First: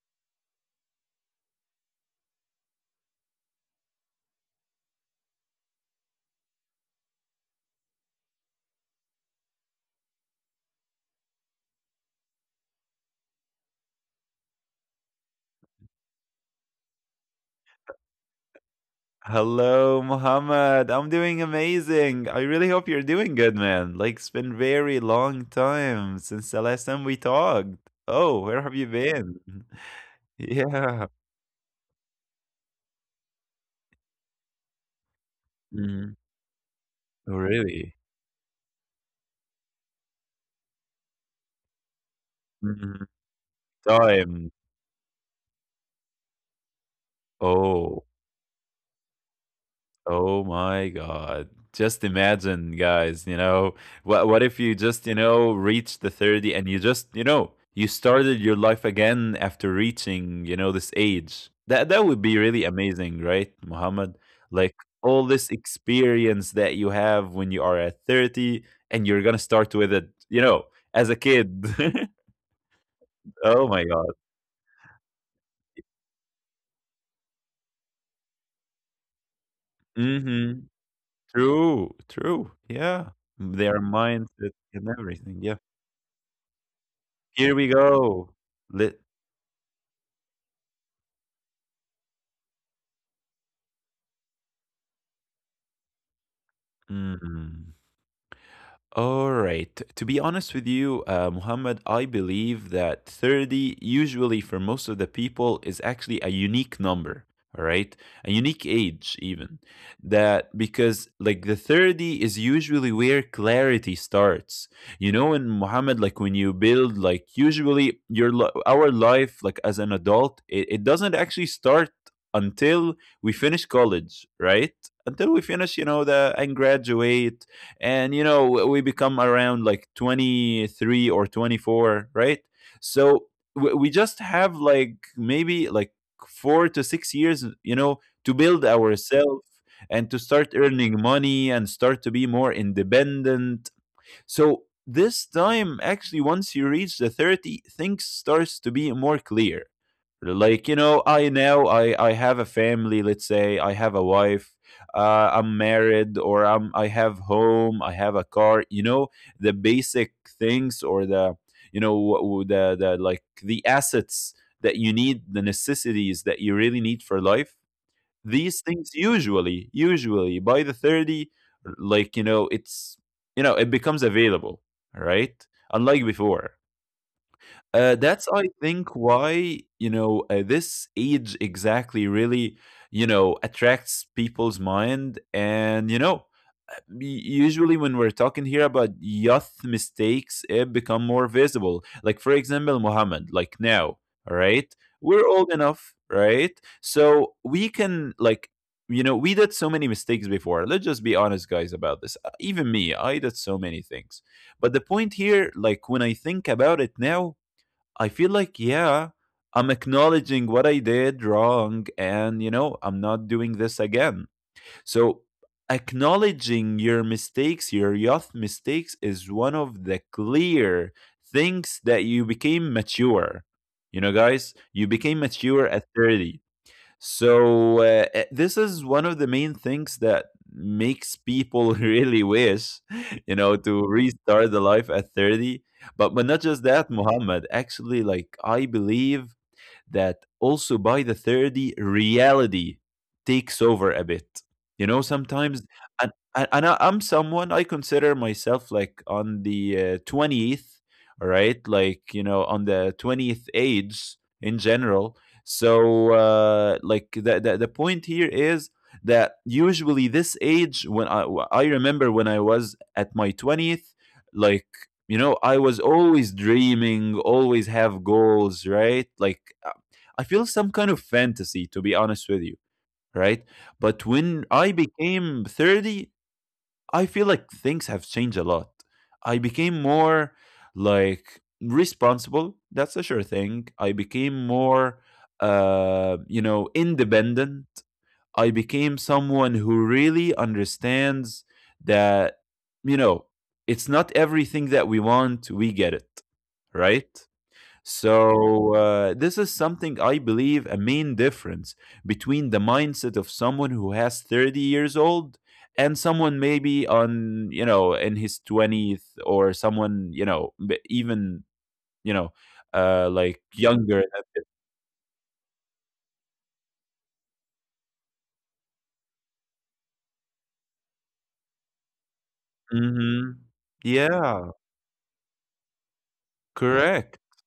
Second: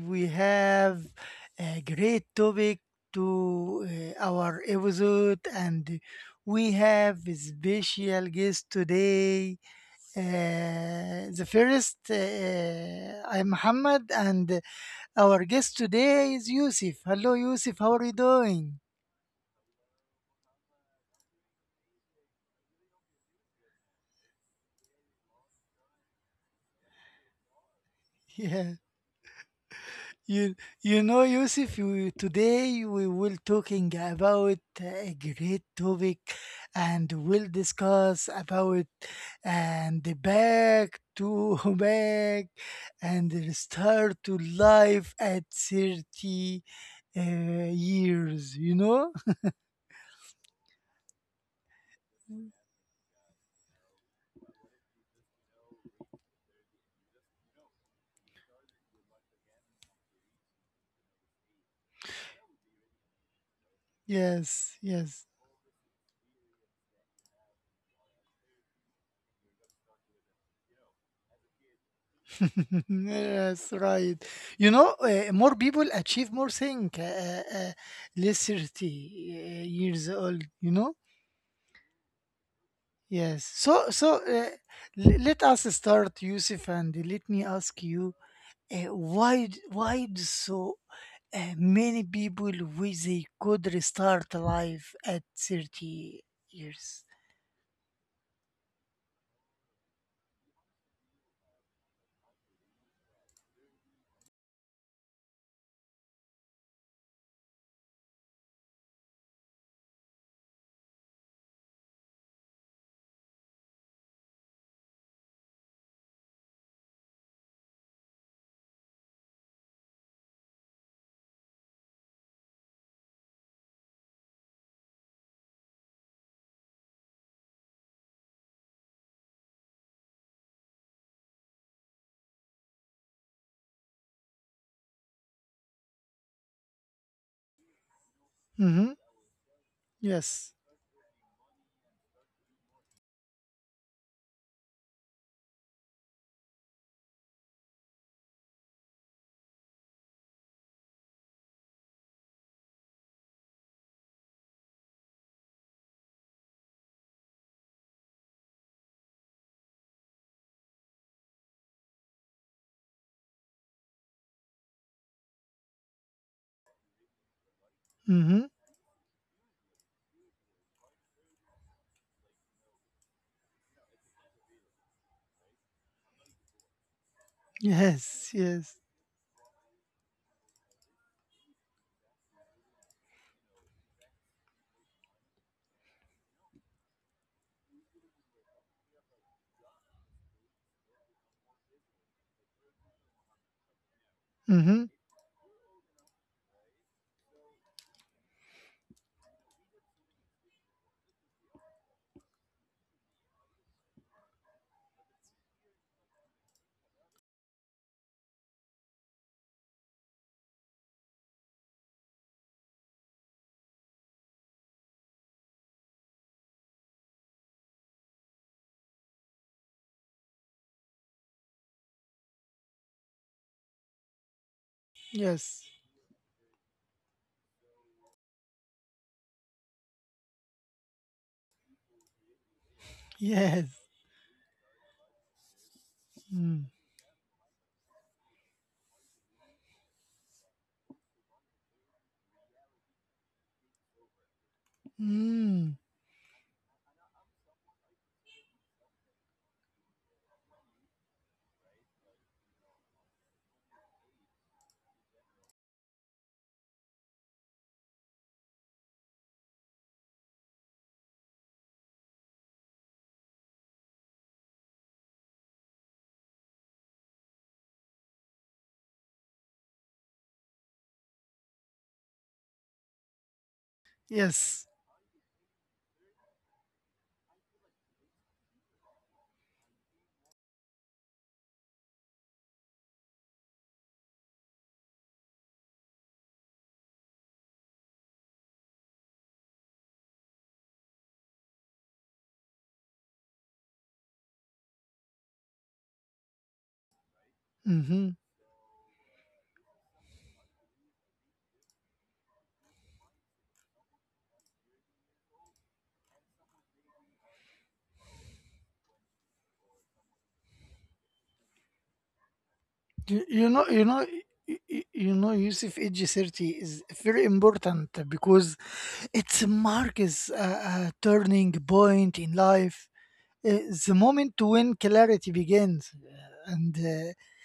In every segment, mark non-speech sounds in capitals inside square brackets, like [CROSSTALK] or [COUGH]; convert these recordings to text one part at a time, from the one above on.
we have a great topic to our episode, and we have a special guest today. The first I'm Muhammad, and our guest today is Yusuf. Hello Yusuf, how are you doing? Hello, Muhammad. I'm doing amazing. I really hope you're doing good, man. Like, it's been very long time since the last time we talked. Oh, [LAUGHS] where have you Yeah. been? [LAUGHS] You Yeah. you know, Yusuf, today we will talking about a great Mm, topic, and we'll really? discuss about and the back to [LAUGHS] back Mm, and the start to time. life at 30 Oh. years. You know? Oh my God. Just imagine, guys, what if you just, reach the 30 and you just, you started your life again after reaching, this age. That would be really amazing, right, Muhammad? Yes, Like, yes, all this experience that you have when you are at 30, and you're gonna start with it, as a kid. [LAUGHS] [LAUGHS] yes, Oh my God. right. You know, more people achieve more thing less 30 years old. You Mm-hmm. know? True, true. Yeah. Yes. Their So, so uh, mindset and l- let everything. us Yeah. start, Yusuf, and let me Here we ask you, go. Lit why do so many people wish they could restart life at 30 years? mm. All right. To be honest with you, Muhammad, I believe that 30, usually for most of the people, is actually a unique number. All right. A unique age, even. That because, like, the 30 is usually where clarity starts. You know, in Muhammad, like, when you build, like, usually your our life, like, as an adult, it doesn't actually start until we finish college, right? Until we finish, the and graduate, and we become around like 23 or 24, right. So we just have like maybe like 4 to 6 years, to build Mm-hmm. ourselves and to Yes. start earning money and start to be more independent. So this time, actually, once you reach the 30, things starts to be more clear. Like, you know I now I have a family. Let's say I have a wife, I'm married, or I have home, I have a car, the basic things, or the, like the assets that you need, the necessities that you really need for life. Mm-hmm. These things, usually by the 30, like it's, it becomes available, right, unlike before. Yes. That's, I Yes. think, why, this age exactly really, attracts people's mind. And, usually when we're talking here about youth mistakes, it become more visible. Like, for example, Muhammad, like now, all right, Mm-hmm. we're old enough, right? So we can, like, we did so many mistakes before. Let's just be honest, guys, about this. Even me, I did so many things. But the point here, like, when I think about it now, I feel like, yeah, I'm acknowledging what I did wrong, and, I'm not doing this again. So, acknowledging your mistakes, your youth mistakes, is one of the clear things that you became mature. You know, guys, you became Yes. mature at 30. So, this is one of the main things that makes people [LAUGHS] really wish, Yes. to restart the life at 30. But not just Mm. that, Muhammad. Actually, like, I believe that also by the 30, reality takes over a bit, sometimes. Mm. And I'm someone. I consider myself like on the 20th, all right, like, on the 20th age in general. So, like, the point here is that usually this age, when I remember when I was at my 20th, like, I was always dreaming, always have goals, right, like, I feel some kind of fantasy, to be honest with you, right? But when Yes. I became 30, I feel like things have changed a lot. I became more, like, responsible. That's a sure thing. I became more, independent. I became someone who really understands that, you know, it's not everything that we want, we get it, right? Mm-hmm. So, this is something I believe a main difference between the mindset of someone who has 30 years old and someone maybe on, in his 20th, or someone, even, you know, You, like, you know. You younger. know. Y- y- You know, Yusuf, age 30 is very important because it marks a turning point in life, Mm-hmm. uh, the moment Yeah, when clarity begins, and correct.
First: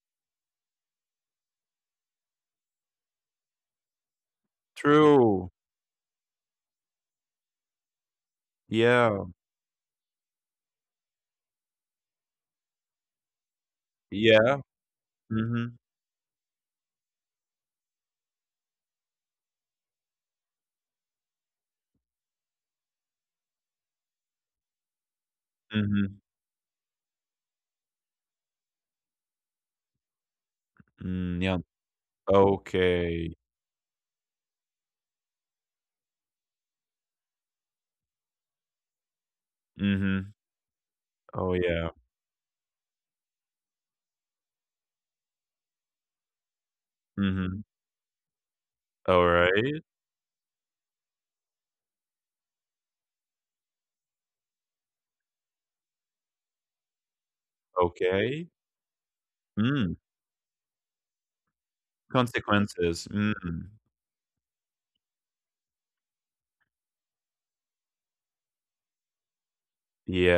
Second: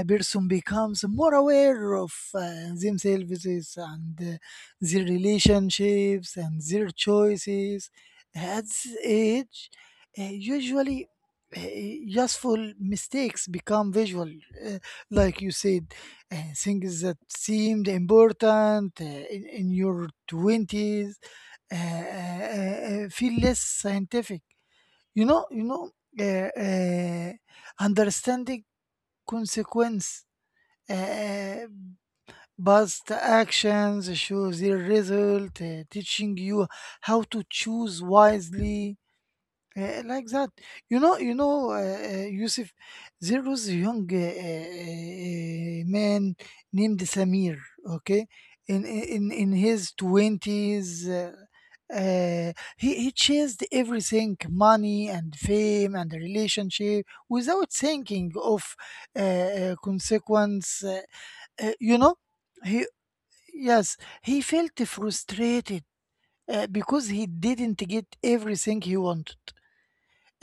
a person becomes more aware of themselves and their True. relationships and their choices. At this Yeah. age, usually useful mistakes become visual, Yeah. uh, like you Mm-hmm. said, things that seemed important in your 20s feel less scientific. You know, you know, Mm-hmm. uh, uh, understanding consequence, Mm, yeah. uh, past Okay. actions show their result, teaching you how to choose wisely. Like Mm-hmm. that, you Oh, know, yeah. Yusuf, there was a young man named Samir. Mm-hmm. Okay, in All in in his right. twenties, uh, he chased everything, money and fame and relationship, without thinking Okay. of Mm. consequence. You know, he Consequences. Mm. yes, he felt frustrated because he didn't get everything he wanted.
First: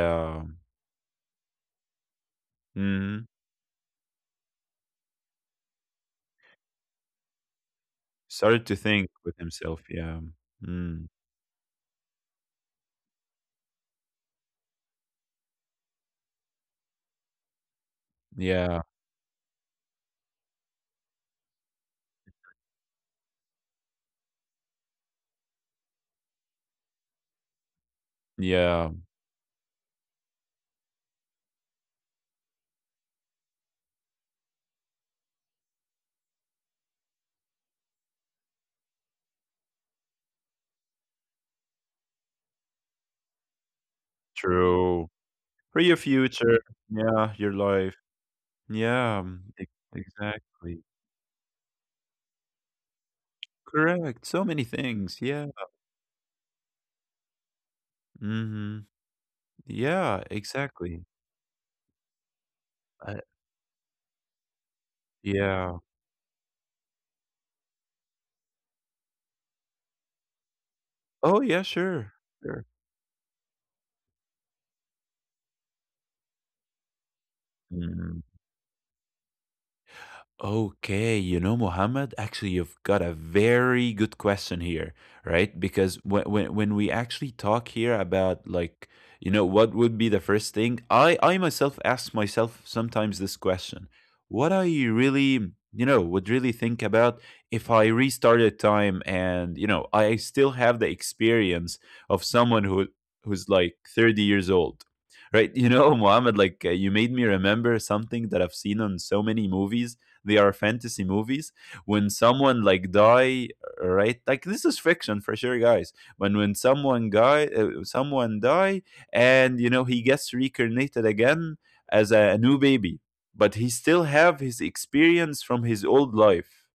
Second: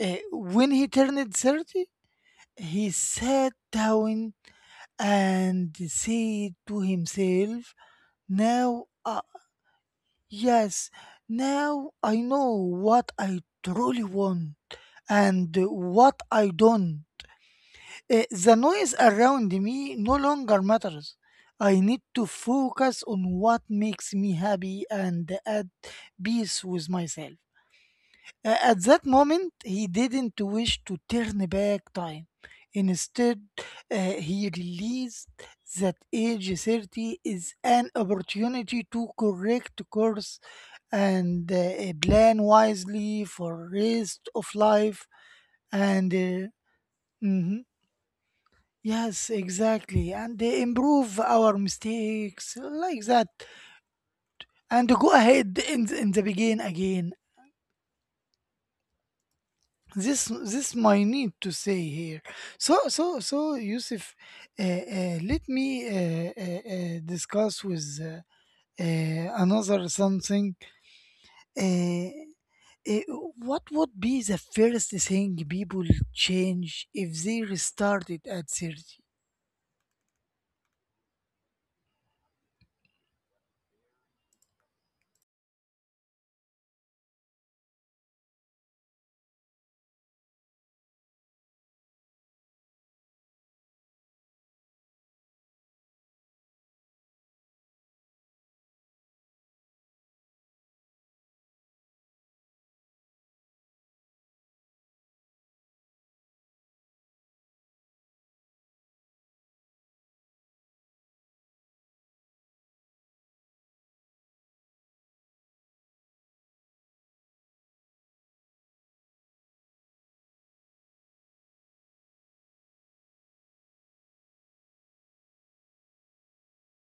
When he turned 30, he Mhm. sat down and said to himself, Started to now, think with himself. Yeah. yes, Mm. now I know what I truly want and what I don't. The Yeah. noise around me no longer matters. I need to focus on what makes me happy and at peace with myself. At Yeah. that moment, he didn't wish to turn back time. Instead, uh, he realized that age 30 is an opportunity to correct course and plan wisely for rest of life True. For your and future. Yeah. Your mhm, life. Yeah. Yes, exactly. And they Exactly. improve our mistakes like that Correct. So many and things. go Yeah. ahead in in the begin again. Hmm, yeah. This Exactly. my need to say here. So I, so so Yusuf, let me yeah. Discuss with another something. Oh, yeah. Uh, Sure. Sure. uh, what would be the first thing people change if they Mhm. restarted at 30? Okay, Mohammed, actually, you've got a very good question here, right? Because when we actually talk here about, like, what would be the first thing, I myself ask myself sometimes this question: what I really, would really think about if I restarted time, and I still have the experience of someone who's like 30 years old, right? You know, [LAUGHS] Mohammed, like, you made me remember something that I've seen on so many movies. They are fantasy movies, when someone, like, die, right. Like, this is fiction for sure, guys. When someone, guy someone die, and he gets reincarnated again as a new baby, but he still have his experience from his old life.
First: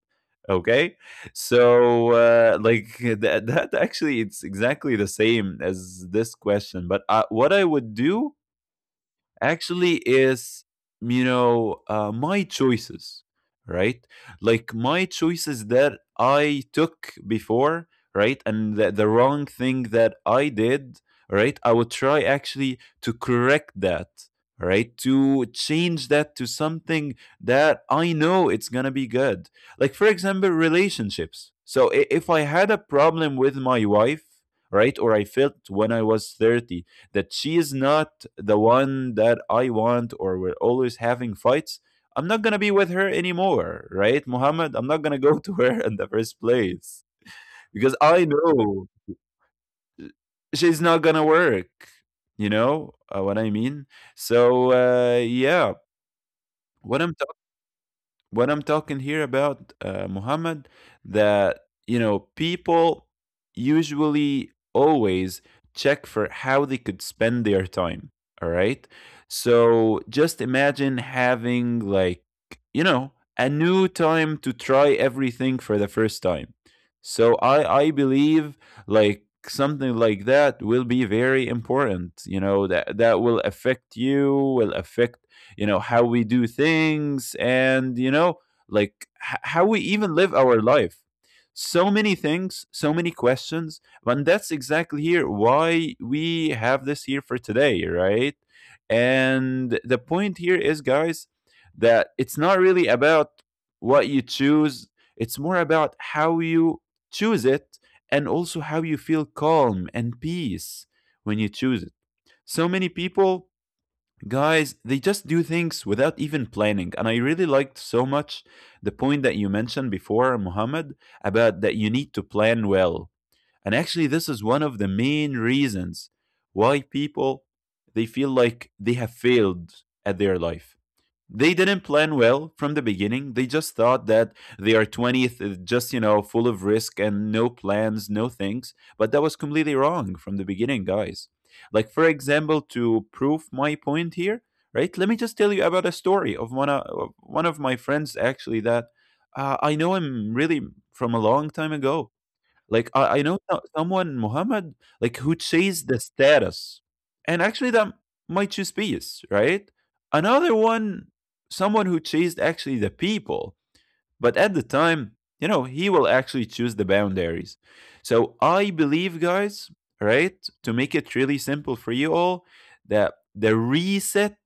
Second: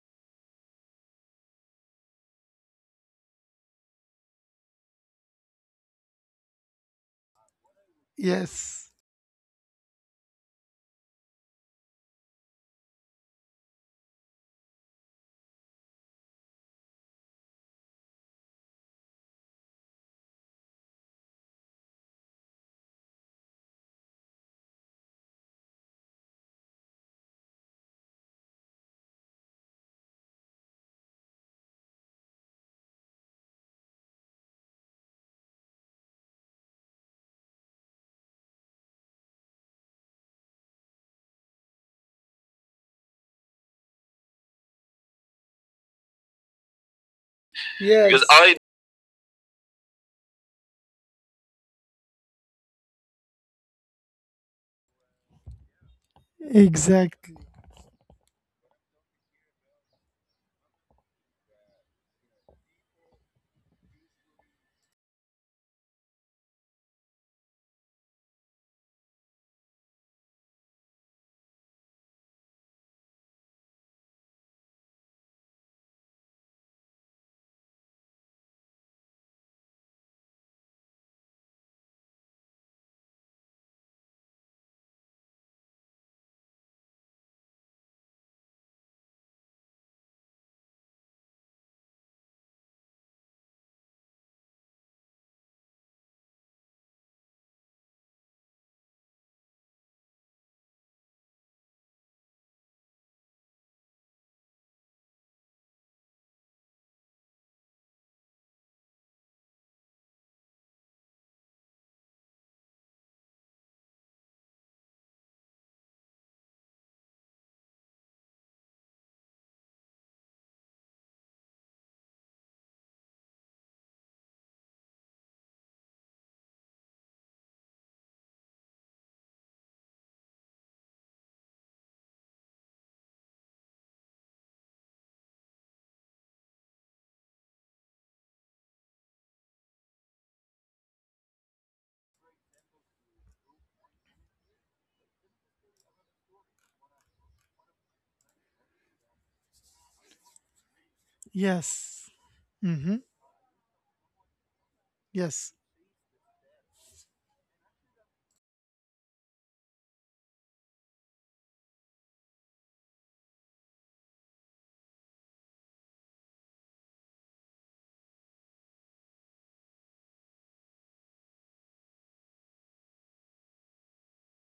Okay? So, like, [LAUGHS] that actually, it's exactly the same as this question. But, what I would do Yes. actually is, my choices, right, like, my choices that I took before, right, and the wrong thing that I did, right, I would try actually to correct that, right, to change that to something that I know it's gonna be good. Like, for example, relationships. So, if I had a problem with my wife, right, or I felt when I was 30 that she is not the one that I want, or we're always having fights, I'm not going to be with her anymore, right? Muhammad, I'm not going to go [LAUGHS] to her in the first place because Because I yes. I know she's not going to work. You know what I mean? So, yeah, what I'm exactly. What I'm talking here about, Muhammad, that, people usually always check for how they could spend their time. All right. So just imagine having, like, a new time to try everything for the first time. So I believe, like, something like that will be very important, that will affect, you will affect, how we do things, and, like, how we even live our life. So many things, so many questions, and that's exactly here why we have this here for today, right? And the point here is, guys, that it's not really about what you choose, it's more about how you choose it, and also how you feel calm and peace when you choose it. So many people. Guys, they just do things without even planning. And I really liked so much the point that you mentioned before, Muhammad, about that you need to plan well. And actually, this is one of the main reasons why people, they feel like they have failed at their life. They didn't plan well from the beginning. They just thought that they are 20th, is just, full of risk and no plans, no things. But that was completely wrong from the beginning, guys. Like, for example, to prove my point here, right? Let me just tell you about a story of one of my friends, actually, that, I know him really from a long time Yes. ago. Like, Mm-hmm. I know so someone, Muhammad, like who Yes. chased the status, and actually, that might choose peace, right? Another one, someone who chased actually the people, but at the time, he will actually choose the boundaries. So I believe, guys, right, to make it really simple for you all, that the reset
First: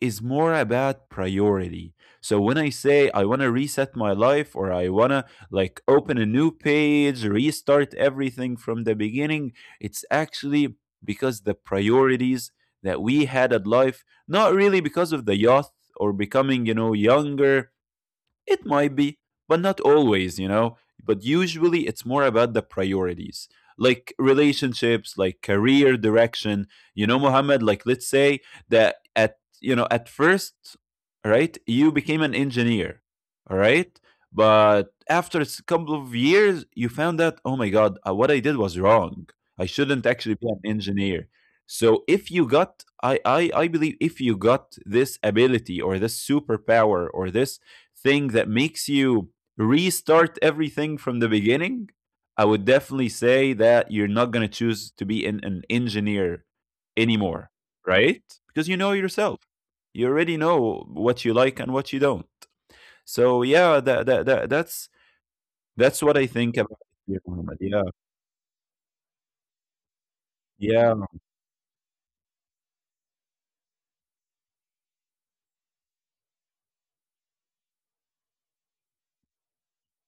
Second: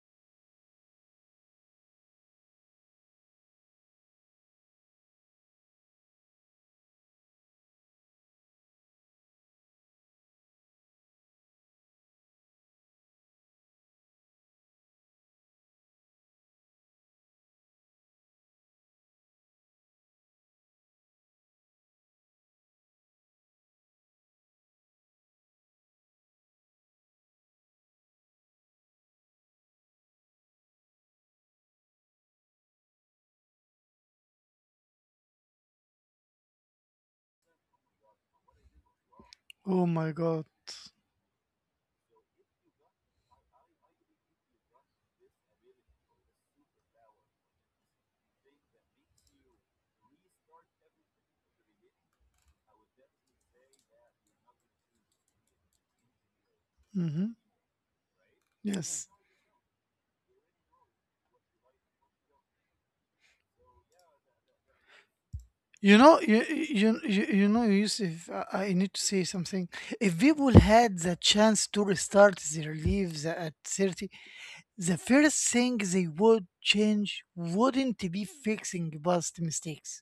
is more about priority. So when I say I want to reset my life, or I want to, like, open a new page, restart everything from the beginning, it's actually because the priorities that we had at life, not really because of the youth or becoming, younger, it might be, but not always. But usually it's more about the priorities, like relationships, like career direction. You know, Mohammed, like, let's say that at, at first, right, you became an engineer, all right? But after a couple of years, you found out, oh my God, what I did was wrong. I Oh shouldn't my actually be God. an engineer. So if you got, I believe, if you got this ability or this superpower or this thing that makes you restart everything from the beginning, I would definitely say that you're not going to choose to be an, engineer Mm-hmm. anymore, right? Because you know Yes. yourself. You already know what you like and what you don't. So yeah, You that's know, what I you, think about. Yeah, you know, Muhammad. Yeah, Yusuf, I need to say something. If people yeah. had the chance to restart their lives at 30, the first thing they would change wouldn't be fixing past mistakes,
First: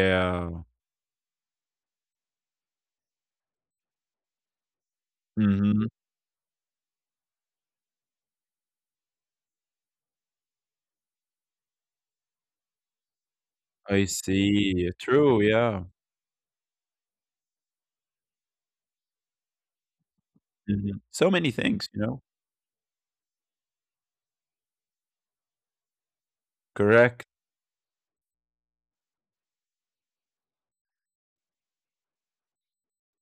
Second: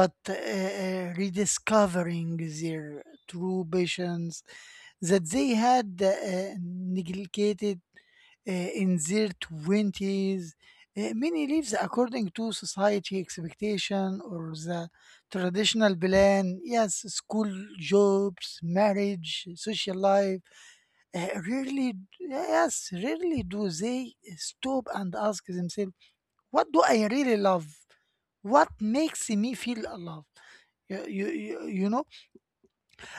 but rediscovering their true passions that they had Hmm, neglected in their 20s. Many lives according to society I expectation or the see. True. Yeah. traditional plan. Yes, school, jobs, marriage, social life. Mhm. So many things, Rarely, you know. yes, rarely do they stop and ask themselves, what do I Correct. really love? What makes me feel alive? You you, you, you know,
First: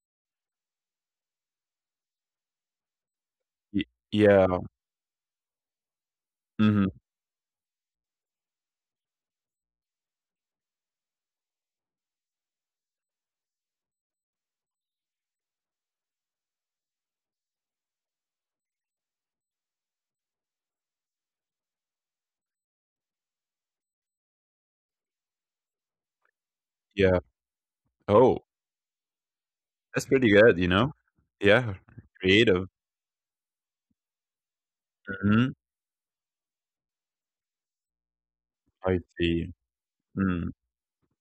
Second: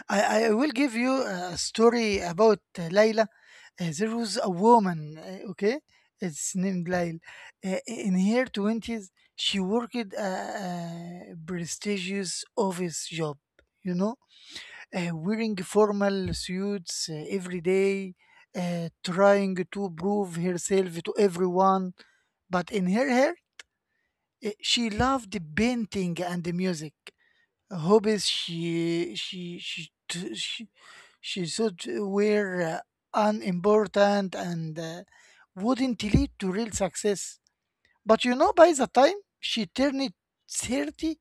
I, I, will give you a story about Layla. Y- There was Yeah. a woman, okay? It's named Hmm, Layla. In her 20s, she worked a prestigious office job, you know, wearing formal suits every day, trying to prove herself to everyone. But in her hair, she loved painting and music, yeah. hobbies Oh. That's pretty good, you know? she Yeah, thought were creative. Unimportant and Mhm. wouldn't lead to real success. But you know, by the I time see. she turned Mm, 30,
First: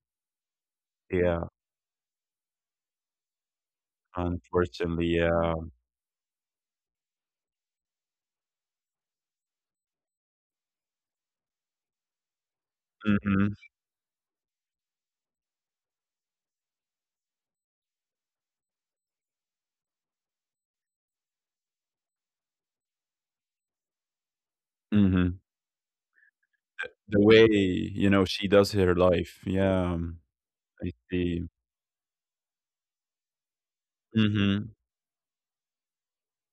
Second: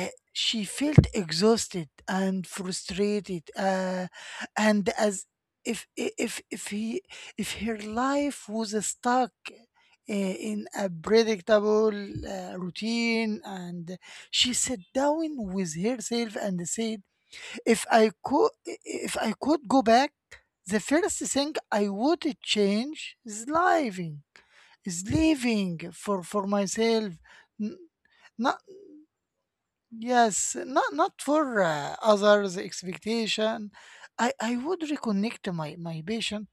uh, she felt yeah, exhausted and frustrated, and unfortunately, as yeah. if I- if he if her life was stuck uh, in a predictable routine, Mhm, and she sat down with herself and said, if i could if I could go back, the first thing I would change is mhm. living for myself. The way, you know, she N- does her life. Yeah, Yes, I not not see. for others' expectation. I Mhm. would reconnect my passion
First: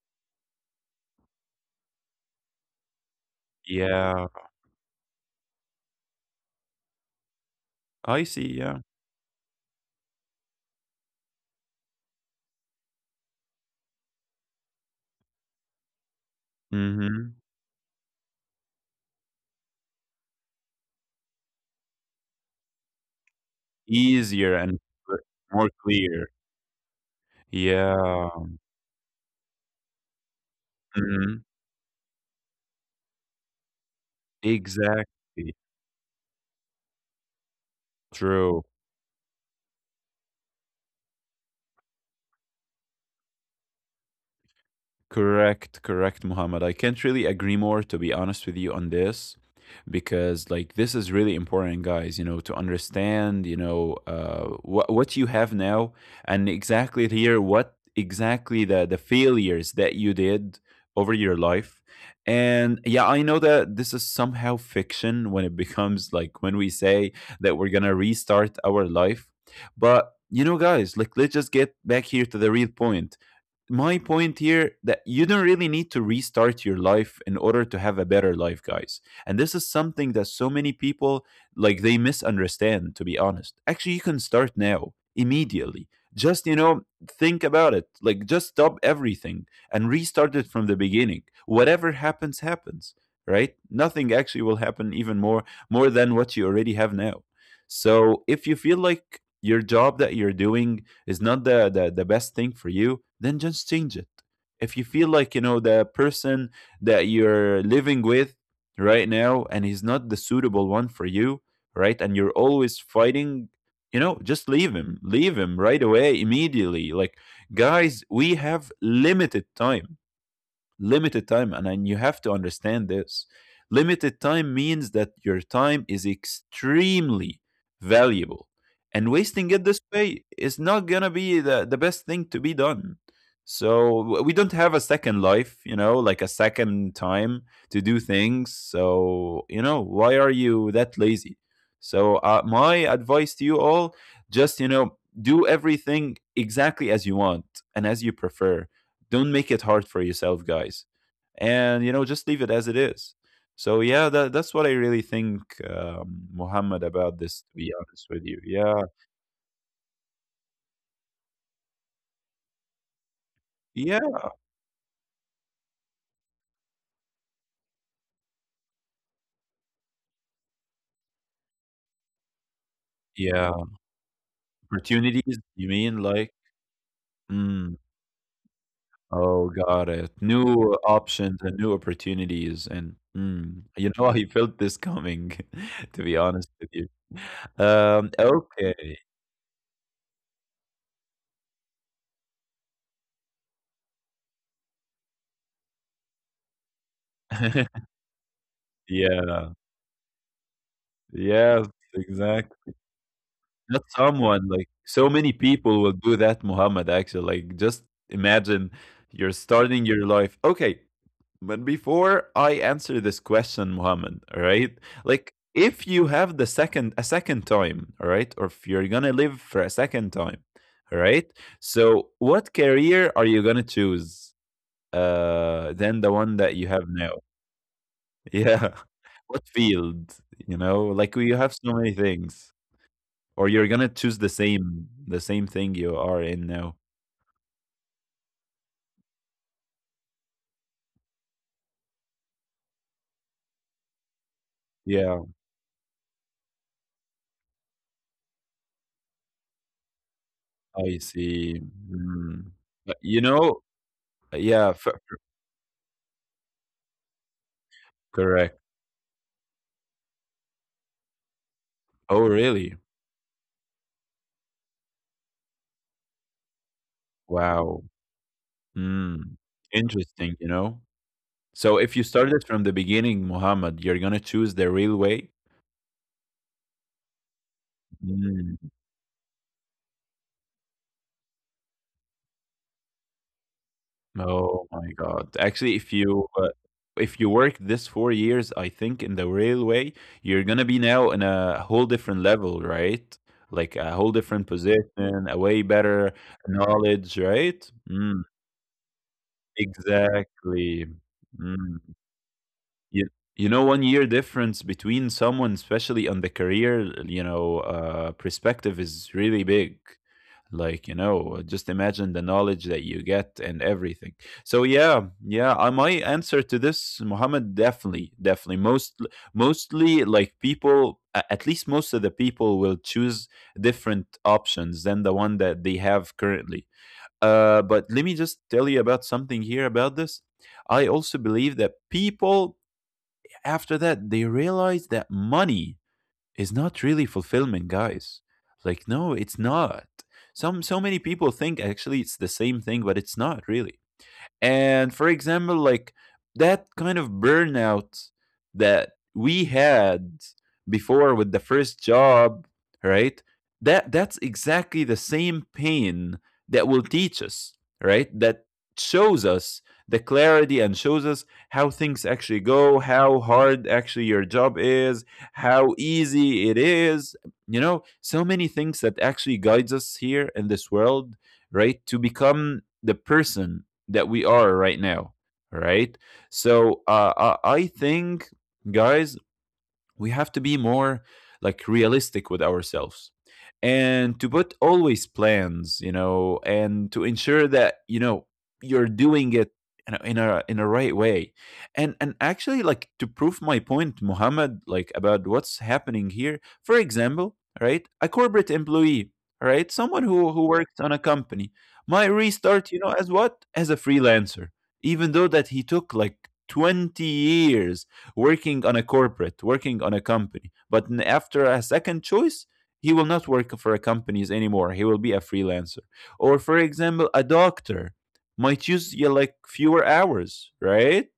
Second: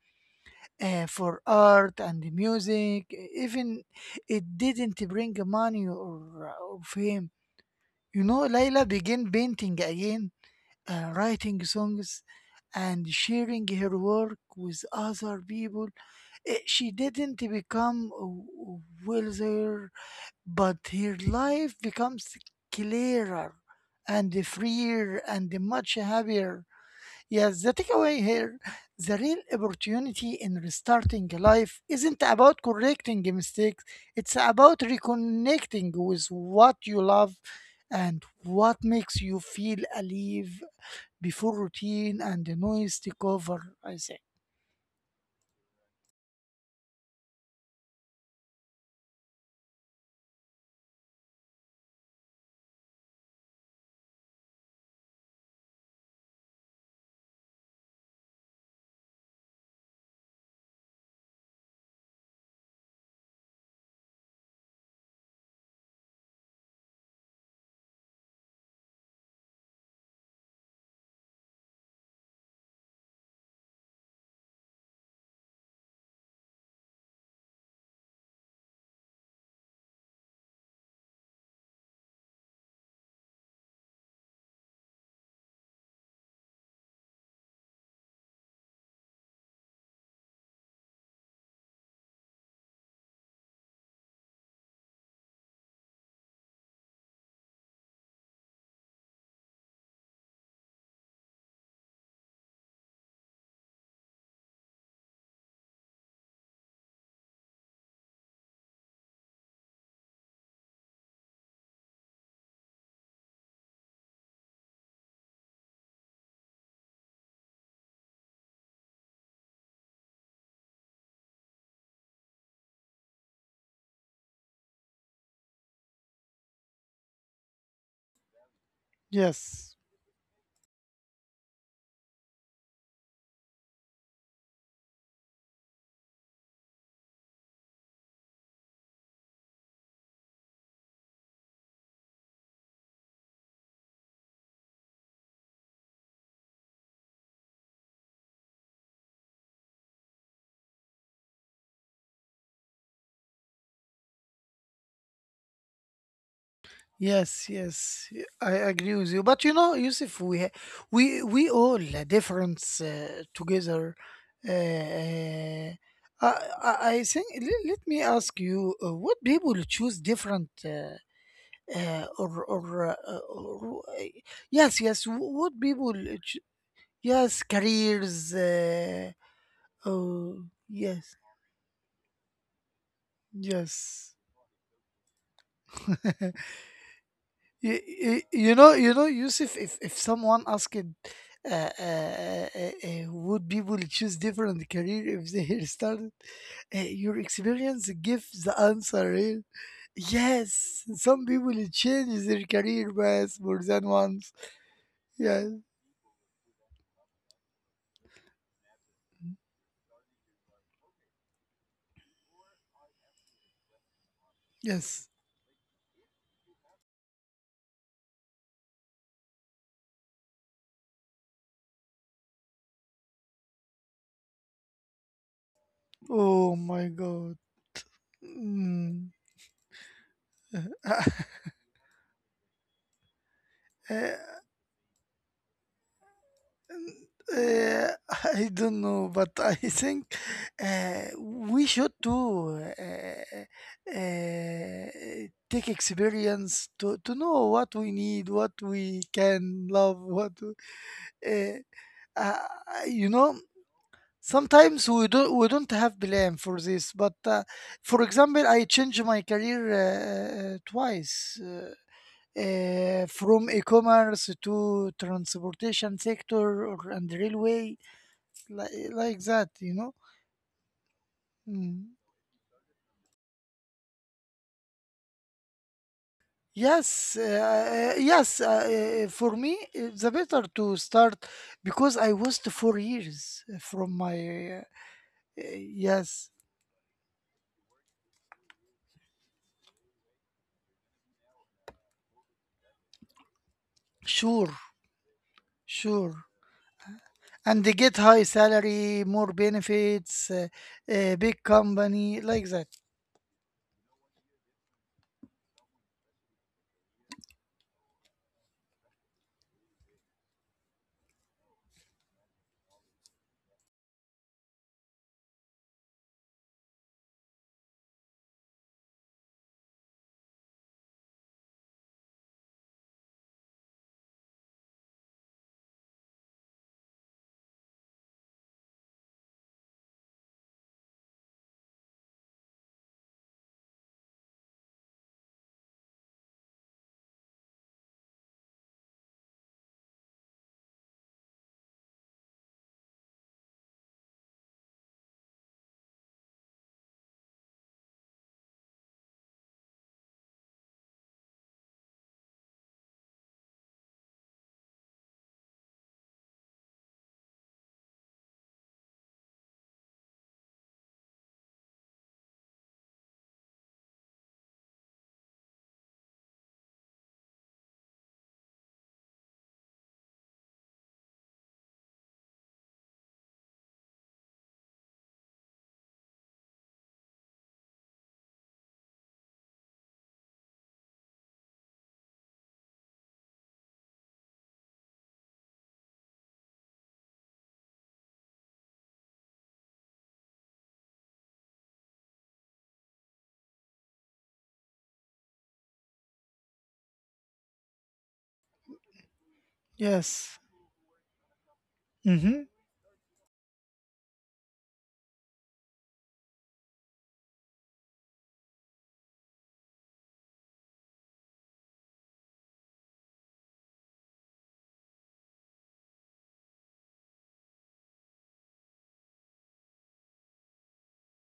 for art and music, e, even Yeah, it didn't bring money or, or fame. You I know, see, yeah. Layla began painting again, writing songs, and sharing her work with other people. She didn't Mhm. become wealthier, but her life becomes clearer and Easier and freer cl and more much clear. happier. Yes, the takeaway Yeah. here, the real opportunity in restarting Mhm. life isn't about correcting mistakes, it's about Exactly. reconnecting with what you love and True. what makes you feel alive before routine and the noise take over. I say, Correct, correct, Muhammad. I can't really agree more, to be honest with you, on this. Because like this is really important, guys, you know, to understand, what you have now. And exactly here, what exactly the failures that you did over your life. And yeah, I know that this is somehow fiction when it [LAUGHS] becomes like when we say that we're gonna restart our life. But you know, guys, like let's just get back here to the real point. My point here, that you don't really need to restart your life in order to have a better life, guys. And this is something that so many people, like they misunderstand, to be honest. Actually, you can start now immediately. Just, you know, think about it, like just stop everything and restart it from the beginning. Whatever happens happens, right? Nothing actually will happen even more than what you already have now. So if you feel like your job that you're doing is not the best thing for you, then just change it. If you feel like, you know, the person that you're living with right now, and he's not the suitable one for you, right, and you're always fighting, you know, just leave him, leave him right away immediately. Like, guys, we have limited time. Limited time, and you have to understand this. Limited time means that your time is extremely valuable, and wasting it yes. this way is not gonna be the best thing to be done. So we don't have a second life, you know, like a second time to do things. So, you know, why are you that lazy? So, my advice to you all: just, you know, do everything exactly as you want and as you prefer. Don't make it hard for yourself, guys, and you know, just leave it as it is. So yeah, that's what I really think, Muhammad, about Yes, this. To be yes, honest with you, I yeah, agree with you. But you know, Yusuf, we we all a difference together. yeah, Uh, uh, I I think. Let, let me ask you: what people choose different, yeah. or yes, yes, Opportunities? what You people? mean, like? Yes, Mm, careers. Oh, got it. Oh, New yes, options and new opportunities, and you know, [LAUGHS] yes. I felt this coming. [LAUGHS] To be [LAUGHS] honest with you, you, you, you know okay, Yusuf, if someone asked would people choose different career if they [LAUGHS] started, your experience [LAUGHS] gives the answer, eh? yeah, Yes, some people yes, change their exactly. career path more than Not once. someone, like, so many Yes, people will do that, Muhammad, actually. Like, just imagine you're starting your life. Okay, but before I answer this question, Muhammad, all right? yes, Like, if you have a second time, all right? Or if you're gonna live for a second time, all right? So, what career are you gonna choose? Than the one oh that you have my now. God. [LAUGHS] Yeah. Mm. What field? You know, like [LAUGHS] we have so many things. Or you're gonna Uh, choose the same thing you are in now. Uh, [LAUGHS] I don't know, but I think we should do Yeah, take experience to know what we need, what we can love, what I uh, see. uh, Mm. But, you you know. know, yeah, Sometimes f we don't have plan for this, but for example, correct. I changed my career twice. Oh, really? From e-commerce to transportation sector or and railway, Wow. like, eh, like Mm. that, you know. Interesting, you know? So if Mm. you started from the beginning, Muhammad, you're gonna choose the real way? Yes, yes. Mm. For me, the better to start because I was 4 years from my. Uh, Oh my god. Actually, yes, if you work this 4 years, I think, in the railway, you're gonna be now in a whole different level, right? Like a whole different sure, position, a way better sure, knowledge, and right? they get high Mm, salary, more benefits, exactly. Big Mm. company like that. You, you know, one year difference between someone, especially on the career, you know, perspective is really big. Like, you know, just imagine the knowledge that you get and everything. So yeah, yeah, I my answer to this, Muhammad, definitely, definitely. Mostly, like, people at least most of the people will choose different options than the one that they have currently. But let me just tell you about something here about this. I also believe that people, after that, they realize that money is not really fulfillment, guys. Like, no, it's not. Some so many people think actually it's the same thing, but it's not really. And for example, like that kind of burnout that we had before with the first job, right? That's exactly the same pain that will teach us, right? That shows us the clarity, and shows us how things actually go, how hard actually your job is, how easy it is. You know, so many things that actually guides us here in this world, right? To become the person that we are right now, right? So, I think, guys, we have to be more, like, realistic with ourselves, and to put always plans, you know, and to ensure that, you know, you're doing it in a right way. And actually, like, to prove my point, Muhammad, like about what's happening here, for example, right, a corporate employee, right, someone who Yes. who works on a company, might Mm-hmm. restart, you know, as what, as a freelancer, even though that he took like 20 years working on a corporate, working on a company. But after a second choice, he will not work for a companies anymore. He will be a freelancer. Or for example, a doctor might use, yeah, like fewer hours, right?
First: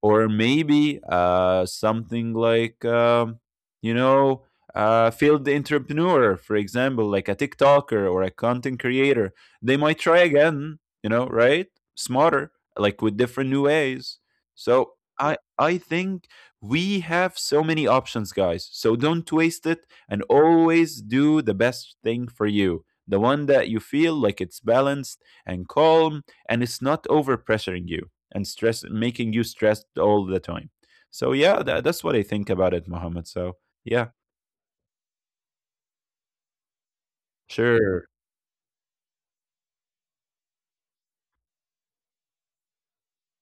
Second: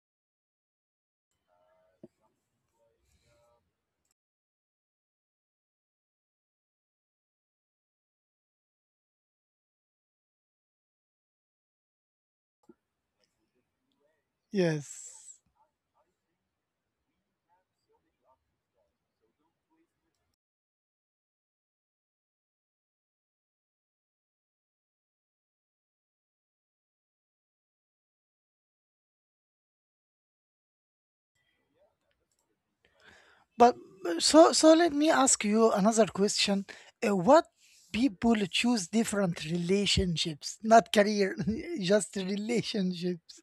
Or maybe something like you know, field entrepreneur, for example, like a TikToker or a content creator. They might try again, you know, right? Smarter, like with different new ways. So Yes. I think we have so many options, guys. So don't waste it, and always do the best thing for you. The one that you feel like, it's balanced and calm, and it's not overpressuring you and stress, making you stressed all the time. So yeah, that's what I think about it, Mohammed. So But yeah, so so let me ask you another question. What sure. people choose different relationships, not career, [LAUGHS] just relationships.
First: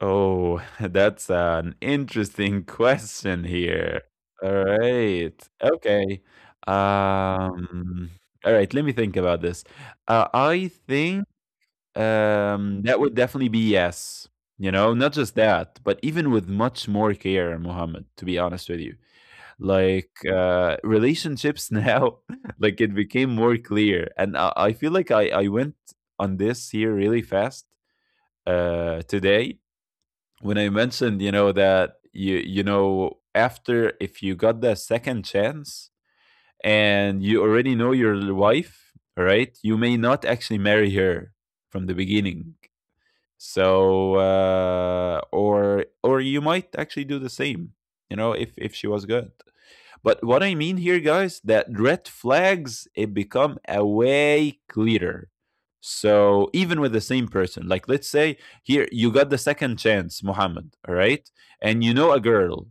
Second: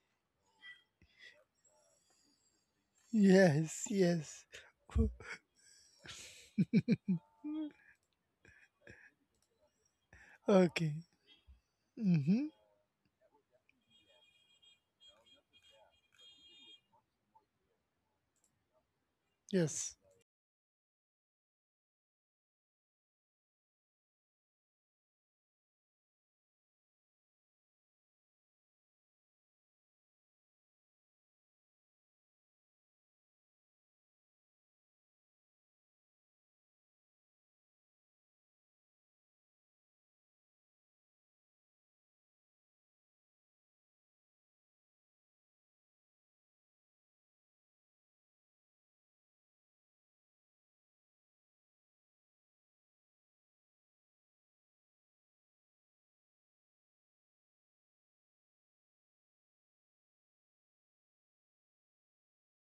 Oh, [LAUGHS] that's an interesting [LAUGHS] question Yes, here. yes. All [LAUGHS] right. Okay. Um, all right, let me think about this. I Okay. think. Mm-hmm. That would definitely be yes. You know, not just that, but even with much more care, Mohammed, to be honest with you. Yes. Like, relationships now, [LAUGHS] like it became more clear. And I feel like I went on this here really fast today when I mentioned, you know, that you know, after, if you got the second chance and you already know your wife, right, you may not actually marry her from the beginning. So, or you might actually do the same, you know, if she was good. But what I mean here, guys, that red flags, it become a way clearer. So even with the same person, like let's say here you got the second chance, Muhammad, all right, and you know a girl,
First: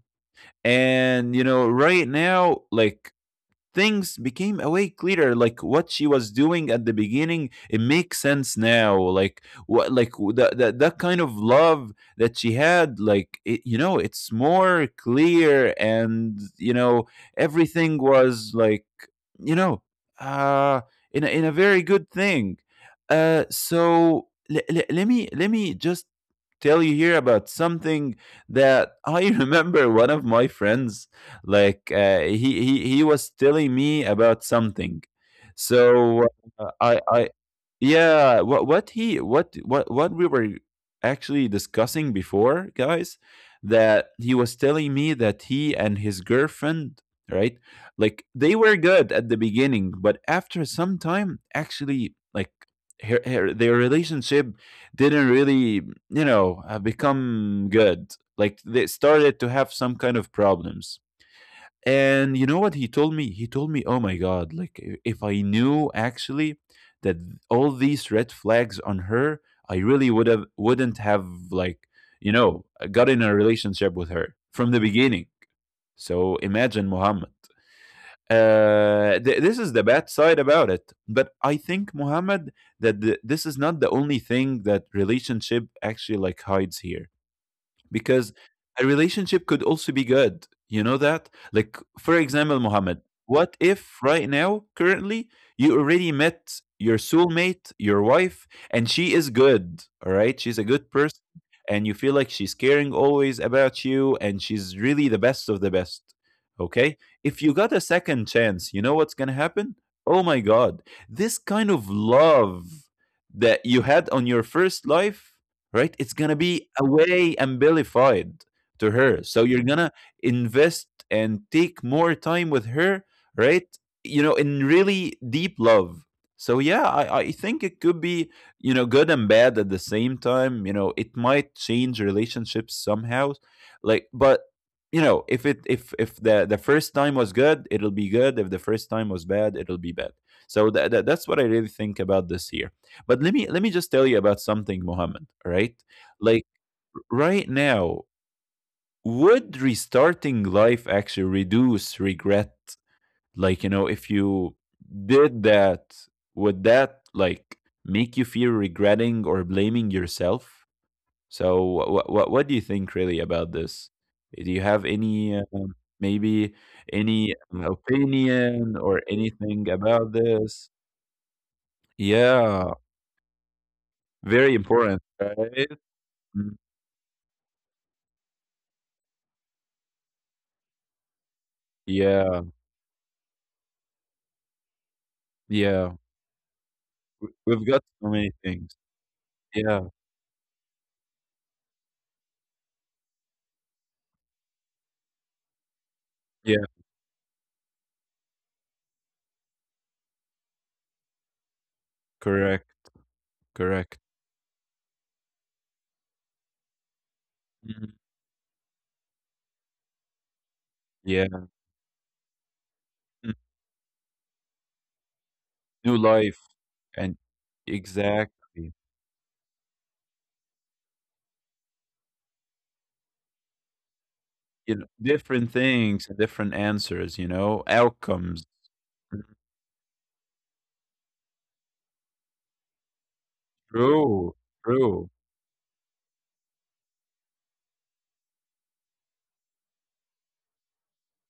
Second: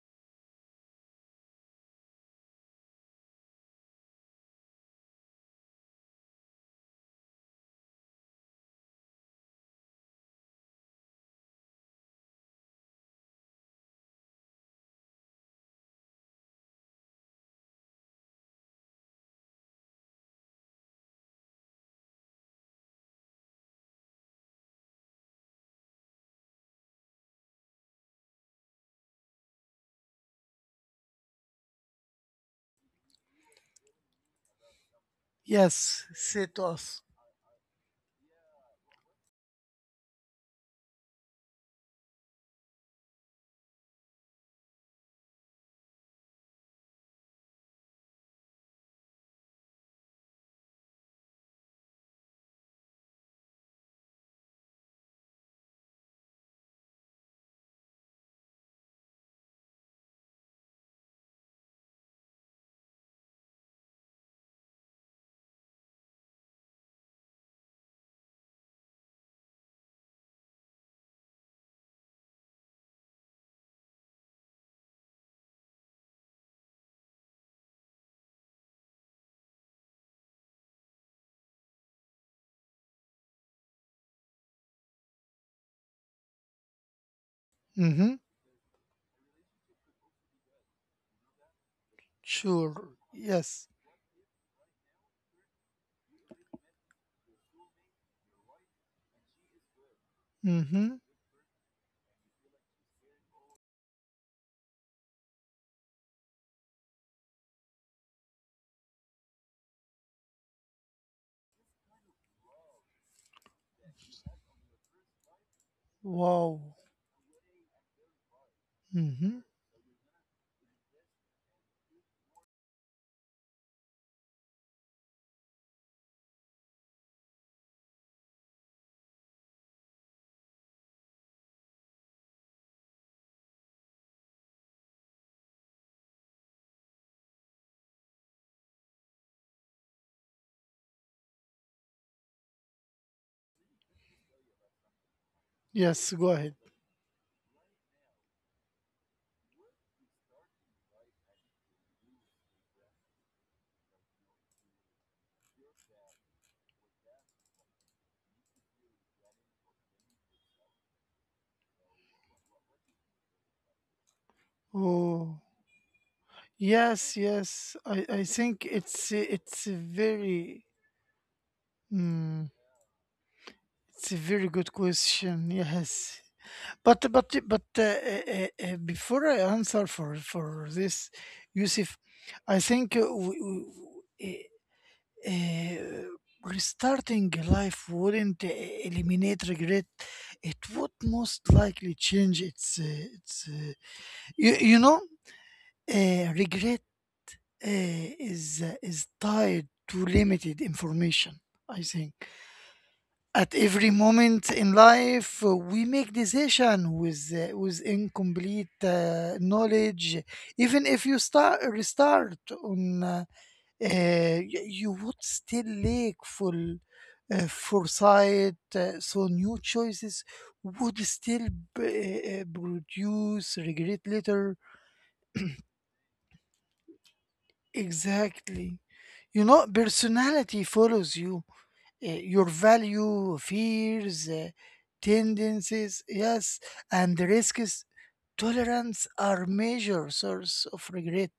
and you know right now, like things became awake clearer, like what she was doing at the beginning, it makes sense now. Like, that kind of love that she had, like it, you know, it's more clear. And you know, everything was like, you know, uh in a very good thing. So let me just tell you here about something that I [LAUGHS] remember. One of my friends, like, he was telling me about something. Yes, So, say to us. I yeah, what he what we were actually discussing before, guys, that he was telling me that he and his girlfriend, right? Like they were good at the beginning, but after some time, actually, like her, her their relationship didn't really, you know, become good. Like they started to have some kind of problems. And you know what he told me? He told me, "Oh my god, like, if I knew actually that all these red flags on her, I really wouldn't have, like, you know, got in a relationship with her from the beginning." So imagine, Muhammad. This is the bad side about it. But I think, Muhammad, that this is not the only thing that relationship actually, like, hides here, Mm-hmm. because a relationship could also be good. You know that? Like, for example, Sure. Mohammed, what Yes. if right now, currently, you already met your soulmate, your wife, and she is good, all right? She's a good Mm-hmm. person, and you feel like she's caring always about you, and she's really the best of the best, okay? If you got a second chance, you know what's gonna happen? Oh my God, this kind of love that you had on your first life, right? It's gonna be Wow. a way amplified to her. Mm-hmm. So you're gonna invest and take more time with her, right? You know, in really deep love. So yeah, I think it could be, you know, good and bad at the same time. You know, it might change relationships somehow. Like, but if it if the first time was good, it'll be good. If the first time was bad, it'll be bad. So that's what I really think about this year. But let me just tell you about something, Mohammed. Right, Yes, go like ahead. right now, would restarting life actually reduce regret? If you did that, would that like make you feel regretting or blaming yourself? So, what do you think really about this? Do you have any Oh. Maybe Yes, any yes. I think opinion or it's anything about very this? mm, Yeah, it's a very very good important, right? question. Yes, Mm. But before I answer for this, Yusuf, Yeah. I think w- Yeah, uh, restarting we've got life so many wouldn't things. eliminate Yeah, regret. It would most likely change its its uh, you you know yeah, regret is tied to limited information. I think correct, at every correct. moment in life, we make decision with Mhm. incomplete knowledge. Even if you Yeah, start restart on, mm, y- you would still new lack life full and foresight. exactly, So new choices would still produce regret later. you know, different things and different answers, you know, outcomes. Exactly, Mhm. you know, personality follows you. Your value, fears, True, true. tendencies, yes, and risks. Tolerance are major source of regret.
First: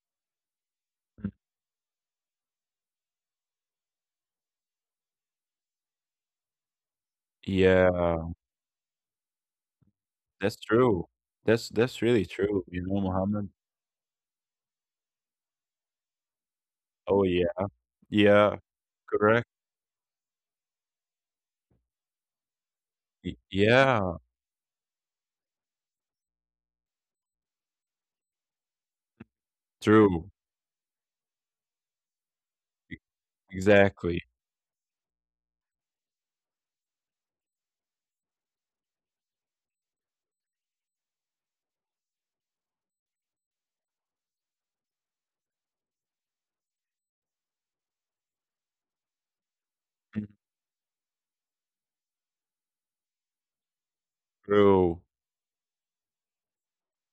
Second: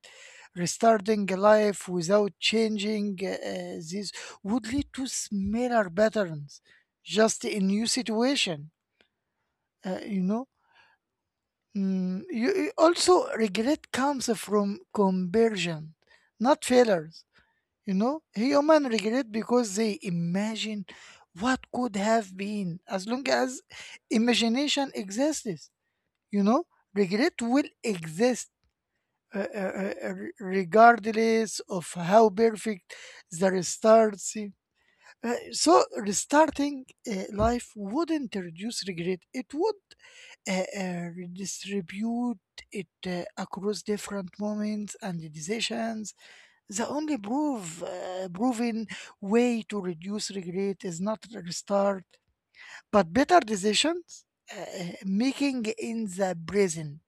Restarting Mm. a life without changing this would lead to similar patterns, just in new Yeah, situation. uh, you know, that's true. That's Mm, really true, you- you know, also Mohammed. regret comes from conversion, not Oh failures. yeah, You know, yeah, human regret correct. because they imagine what could have been. As long as Yeah, imagination exists, you know, regret will exist true. Regardless of how E- perfect the Exactly. restart seem. So, restarting life wouldn't reduce regret, it would redistribute it across different moments and decisions. The only proven way to Mhm. reduce regret is not restart, but better decisions, uh, True. making in the present,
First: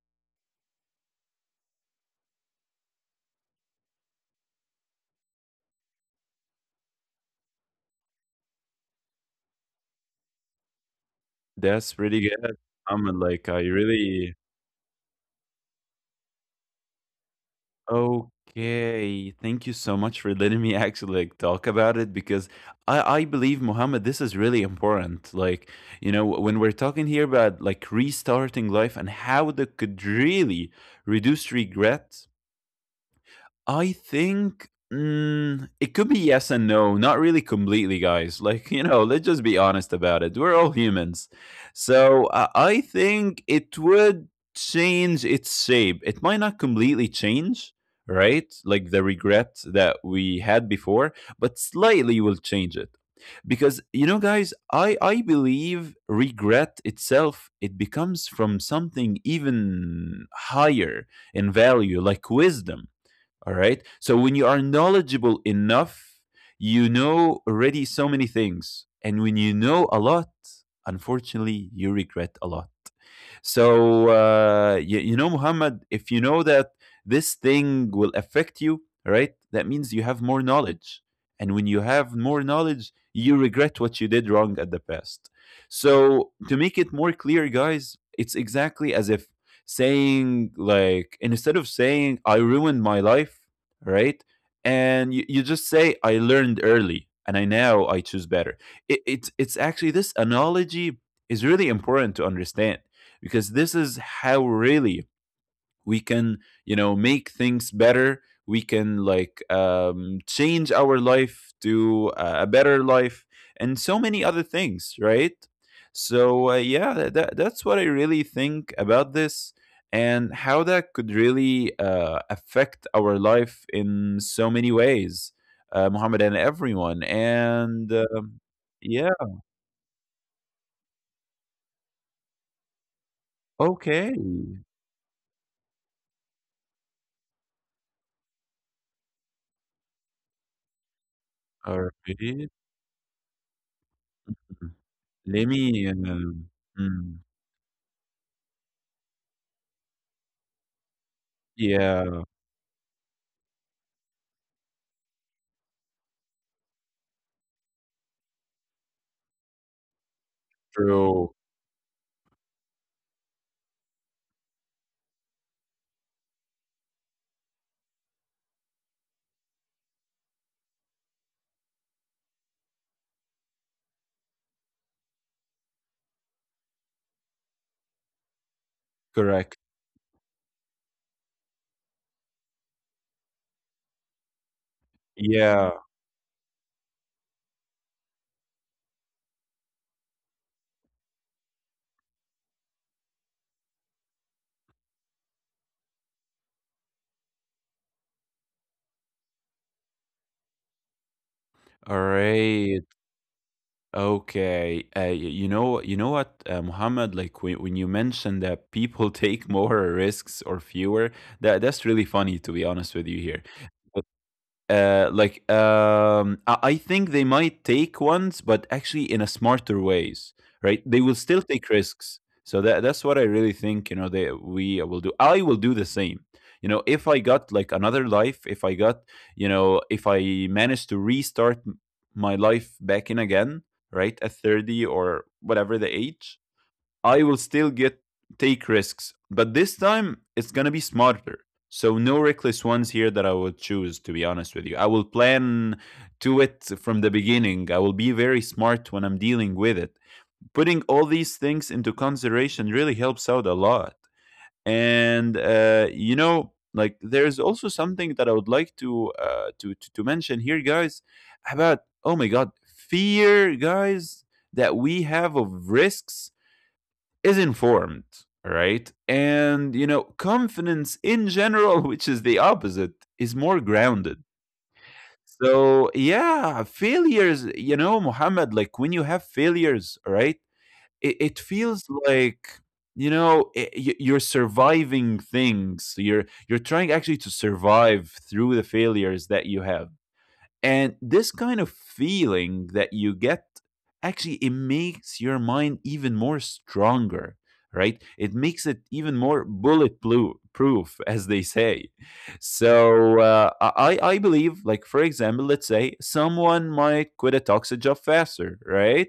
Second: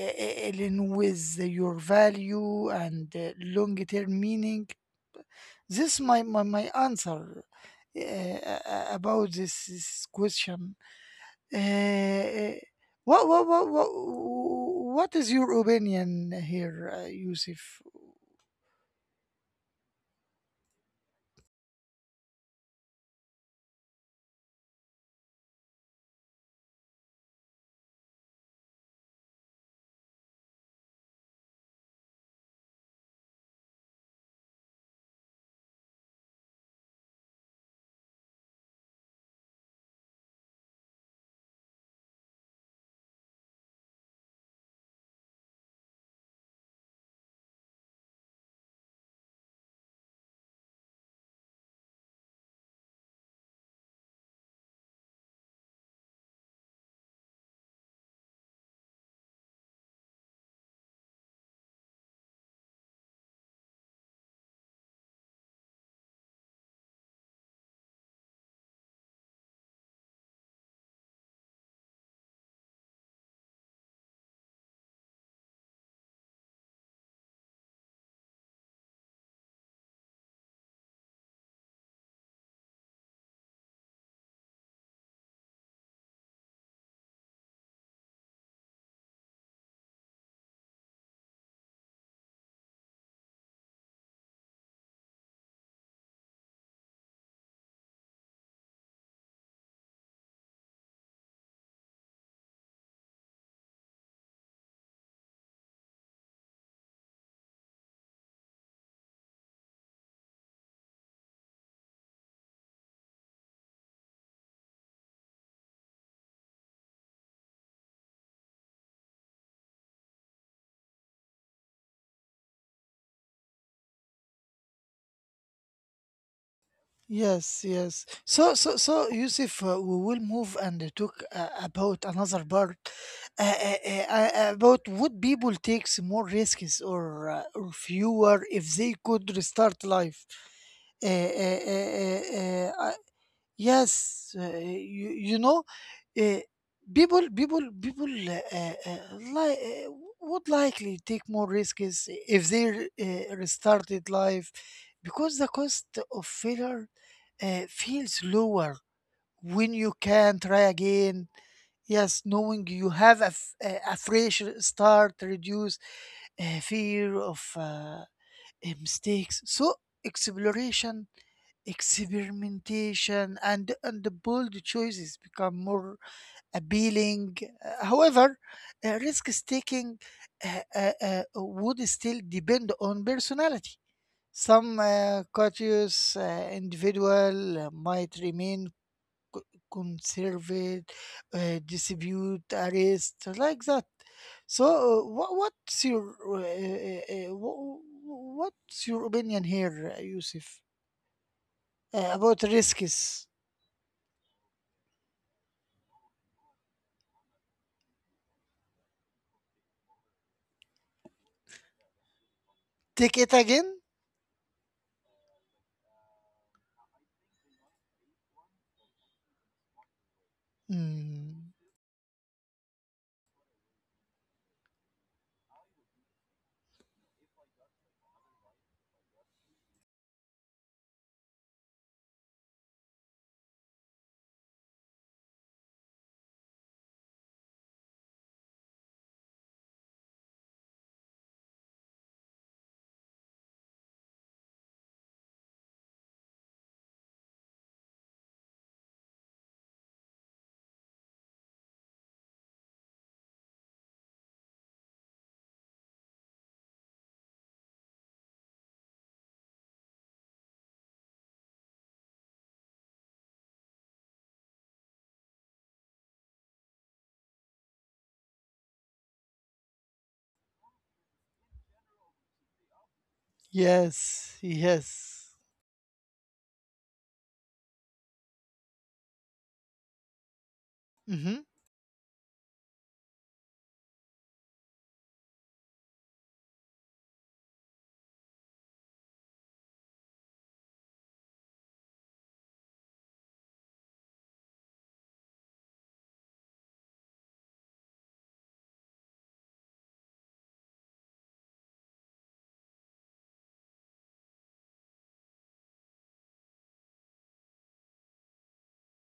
in with your value and long-term meaning. This my my answer about this, this question. Uh, That's really uh, good. I'm what, what like I what what really what is your opinion here, Yusuf? Okay, thank you so much for letting me [LAUGHS] actually like talk about it because I believe Muhammad this is really important. Like, you know, when we're talking here about like restarting life and how that could really reduce regret. I think it could be yes and no, not really completely, guys. Like, [LAUGHS] you know, let's just be honest about it. We're all humans. So I think it would change its shape. It might not completely change, right? Like the regret that we had before, but slightly will change it. Because you know, guys, I believe regret itself it becomes from something even higher in value, like wisdom, all right. So when you are knowledgeable enough, you know already so many things. And when you know a lot, unfortunately, you regret a lot. So, you know, Muhammad, if you know that this thing will affect you, right? That means you have more knowledge. And when you have more knowledge, you regret what you did wrong at the past. So, to make it more clear, guys, it's exactly as if saying, like, instead of saying, I ruined my life, right? And you just say, I learned early and I now I choose better. It's actually this analogy is really important to understand, because this is how really we can, you know, make things better. We can like change our life to a better life and so many other things, right? So yeah, that's what I really think about this, and how that could really affect our life in so many ways, Muhammad and everyone. Yes, And yes. So, so, yeah, so, Yusuf, we will move and talk about another part, uh, uh, uh, okay, about would people takes more risks or or fewer if they could restart life. Uh, uh, all uh, right. uh, uh, Yes, you you Let know, me, uh, mm, people like uh, would likely take more risks yeah, if they restarted life because the cost of failure feels lower when you can try again. true, Yes, knowing you have a fresh start reduce fear of mistakes. So exploration, experimentation, and the bold choices become more appealing. However, risk correct. taking would still depend on personality. Some Yeah, cautious individual might remain co- conservative, distribute arrest like that. So, what, what's your wh- wh- what's your opinion here, Yusuf, all about right, risks? okay. You know what, Muhammad, like when you mentioned that people [LAUGHS] take more risks or fewer, that's really funny to be honest with you Take it here. again? Like I think they might take ones, but actually in a smarter ways, right? They will still Mm, take risks. So that's what I really think. You know, they we will do. I will do the same. You know, if I got like another life, if I got, you know, if I managed to restart my life back in again, right, at 30 or whatever the age, I will still get take risks, but this time it's gonna be smarter. So no reckless ones here that I would choose. To be honest with you, I will plan to it from the beginning. I will be very smart when I'm dealing with it. Putting all these things into consideration really helps out a lot. And you know, like there's also something that I would like to to mention here, guys, about, oh my god, fear, guys, that we have of risks is informed, right? And, you know, confidence in general, [LAUGHS] which is the opposite, is more grounded. yes, yes. So, yeah, failures, you know, Muhammad, like when you have failures, right? It Mm-hmm. feels like, you know, you're surviving things. You're trying actually to survive through the failures that you have. And this kind of feeling that you get actually it makes your mind even more stronger, right? It makes it even more bulletproof, [LAUGHS] proof, as they say. So I believe, like for example, let's say someone might quit a toxic job faster, right?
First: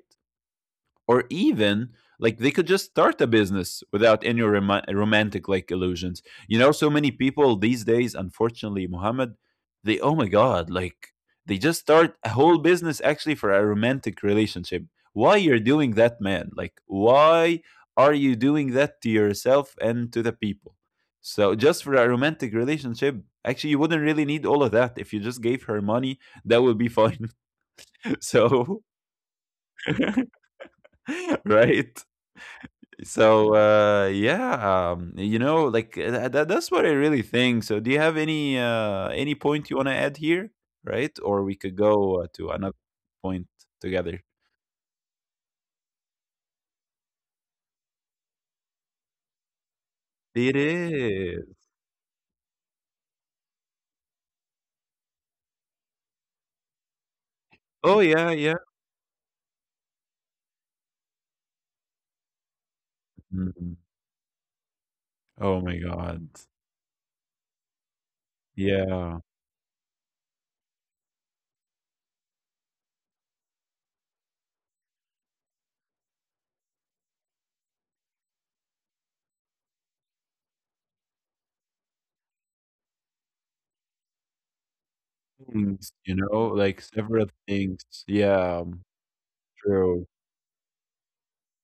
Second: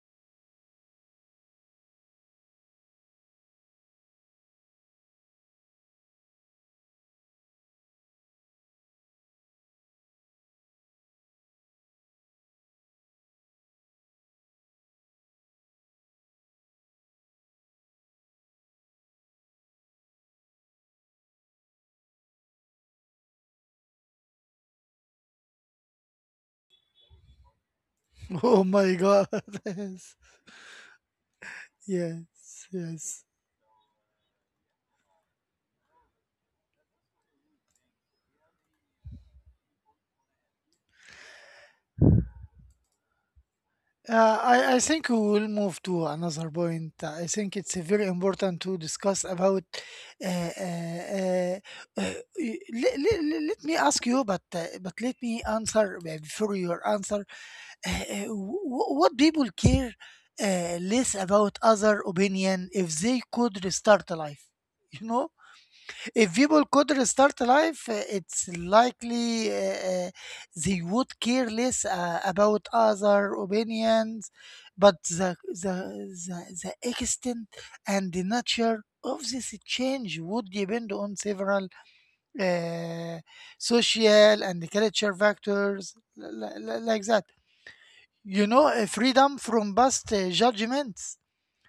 Or even like they could just start a business without any romantic like illusions. You know, so many people these days, unfortunately, Muhammad, they, oh my god, like they just start a whole business actually for a romantic relationship. Why you're doing that, man? Like, why are you doing that to yourself and to the people? So just for a romantic relationship? Actually you wouldn't really need all of that if you just gave her money. That would be fine. [LAUGHS] [LAUGHS] Oh So. my God. [LAUGHS] Yes, [LAUGHS] Right. yes, yes. So yeah, you know, like that's what I really think. So do you have any point you want to add here, right? Or we could go to another point together. I I think we will move to another point. I think it's very important to discuss about. Uh, It uh, is. uh, uh, let me ask you, but let me answer before your answer. Oh Uh, uh, yeah, yeah. wh- what people care less about other opinion if they could Mhm. restart a life? You know, Oh my God. if people could restart life, it's Yeah. likely they would care less about other opinions, but the extent and the nature of this change would depend on several uh, social and culture factors Things, you li- know, li- like like that. several things. You know, Yeah, freedom from past true. Judgments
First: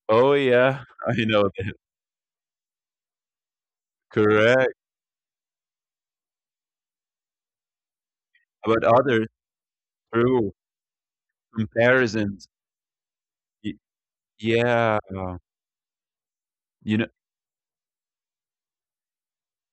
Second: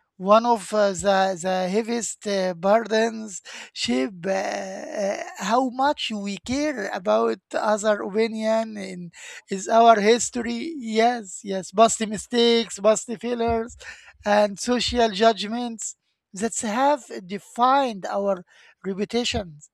Oh one of yeah, [LAUGHS] I the know the that. heaviest burdens shape Correct. How much we care about other opinion About in others, is our true. history. Yes, yes, past Comparisons. mistakes, past failures Y- and yeah. social judgments that You have know. defined our reputations.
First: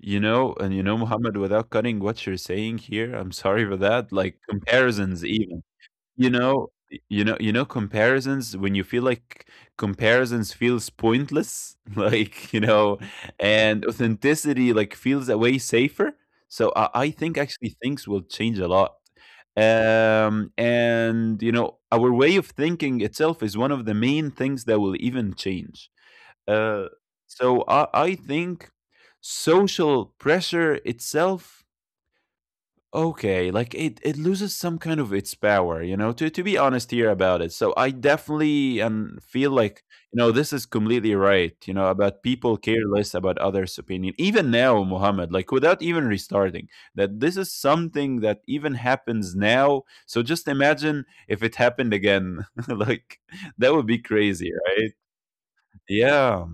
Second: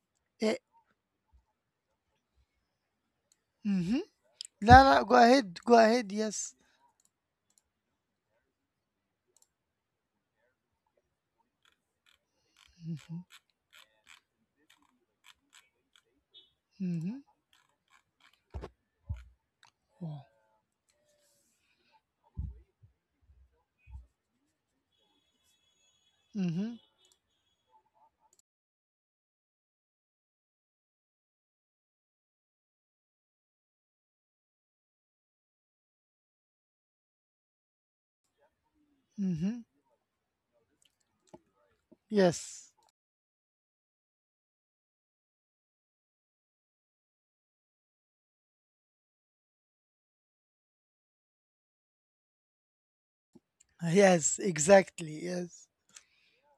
You know, Eh, and you know, Muhammad, without cutting what you're saying here, I'm sorry for mhm. that. Like لا لا, go comparisons, even ahead, go ahead. Yes. You know, comparisons. When you feel like comparisons feels pointless, [LAUGHS] like you know, Mhm, and authenticity like feels a way safer. So I mhm. think actually things will change a lot. And you know, our way of thinking itself is one of the main things that will even change. Mhm, Uh, so I think social pressure itself, okay, like it loses some kind of its power, you know, to be honest here about it. So I definitely feel mhm. like, you know, this is completely right, you know, about people Yes. care less about others' opinion. Even now, Muhammad, like without even restarting, that this is something that even happens now. So just imagine if it happened again. [LAUGHS] Like that would be Yes, crazy, right? exactly. Yes. Yeah.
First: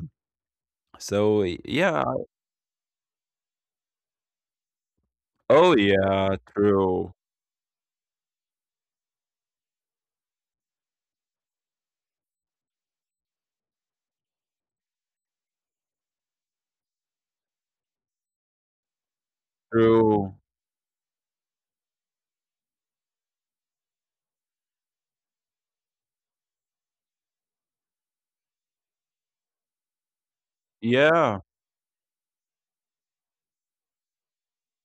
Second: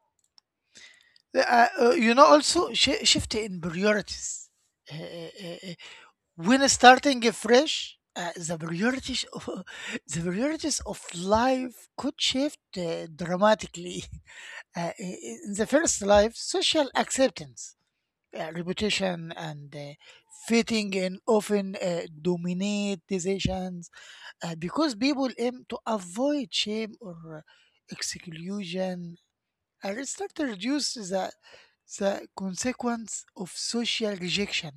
So Yeah, yeah. you know, also shift in priorities. Uh, uh, uh, uh, Oh, yeah, when true, starting fresh, the priorities of [LAUGHS] the priorities of life could shift dramatically. [LAUGHS] In the first life, social acceptance, reputation, and true. fitting in often dominate decisions because people aim to avoid shame or exclusion. Aristotle reduces the, Yeah, the consequence of social rejection,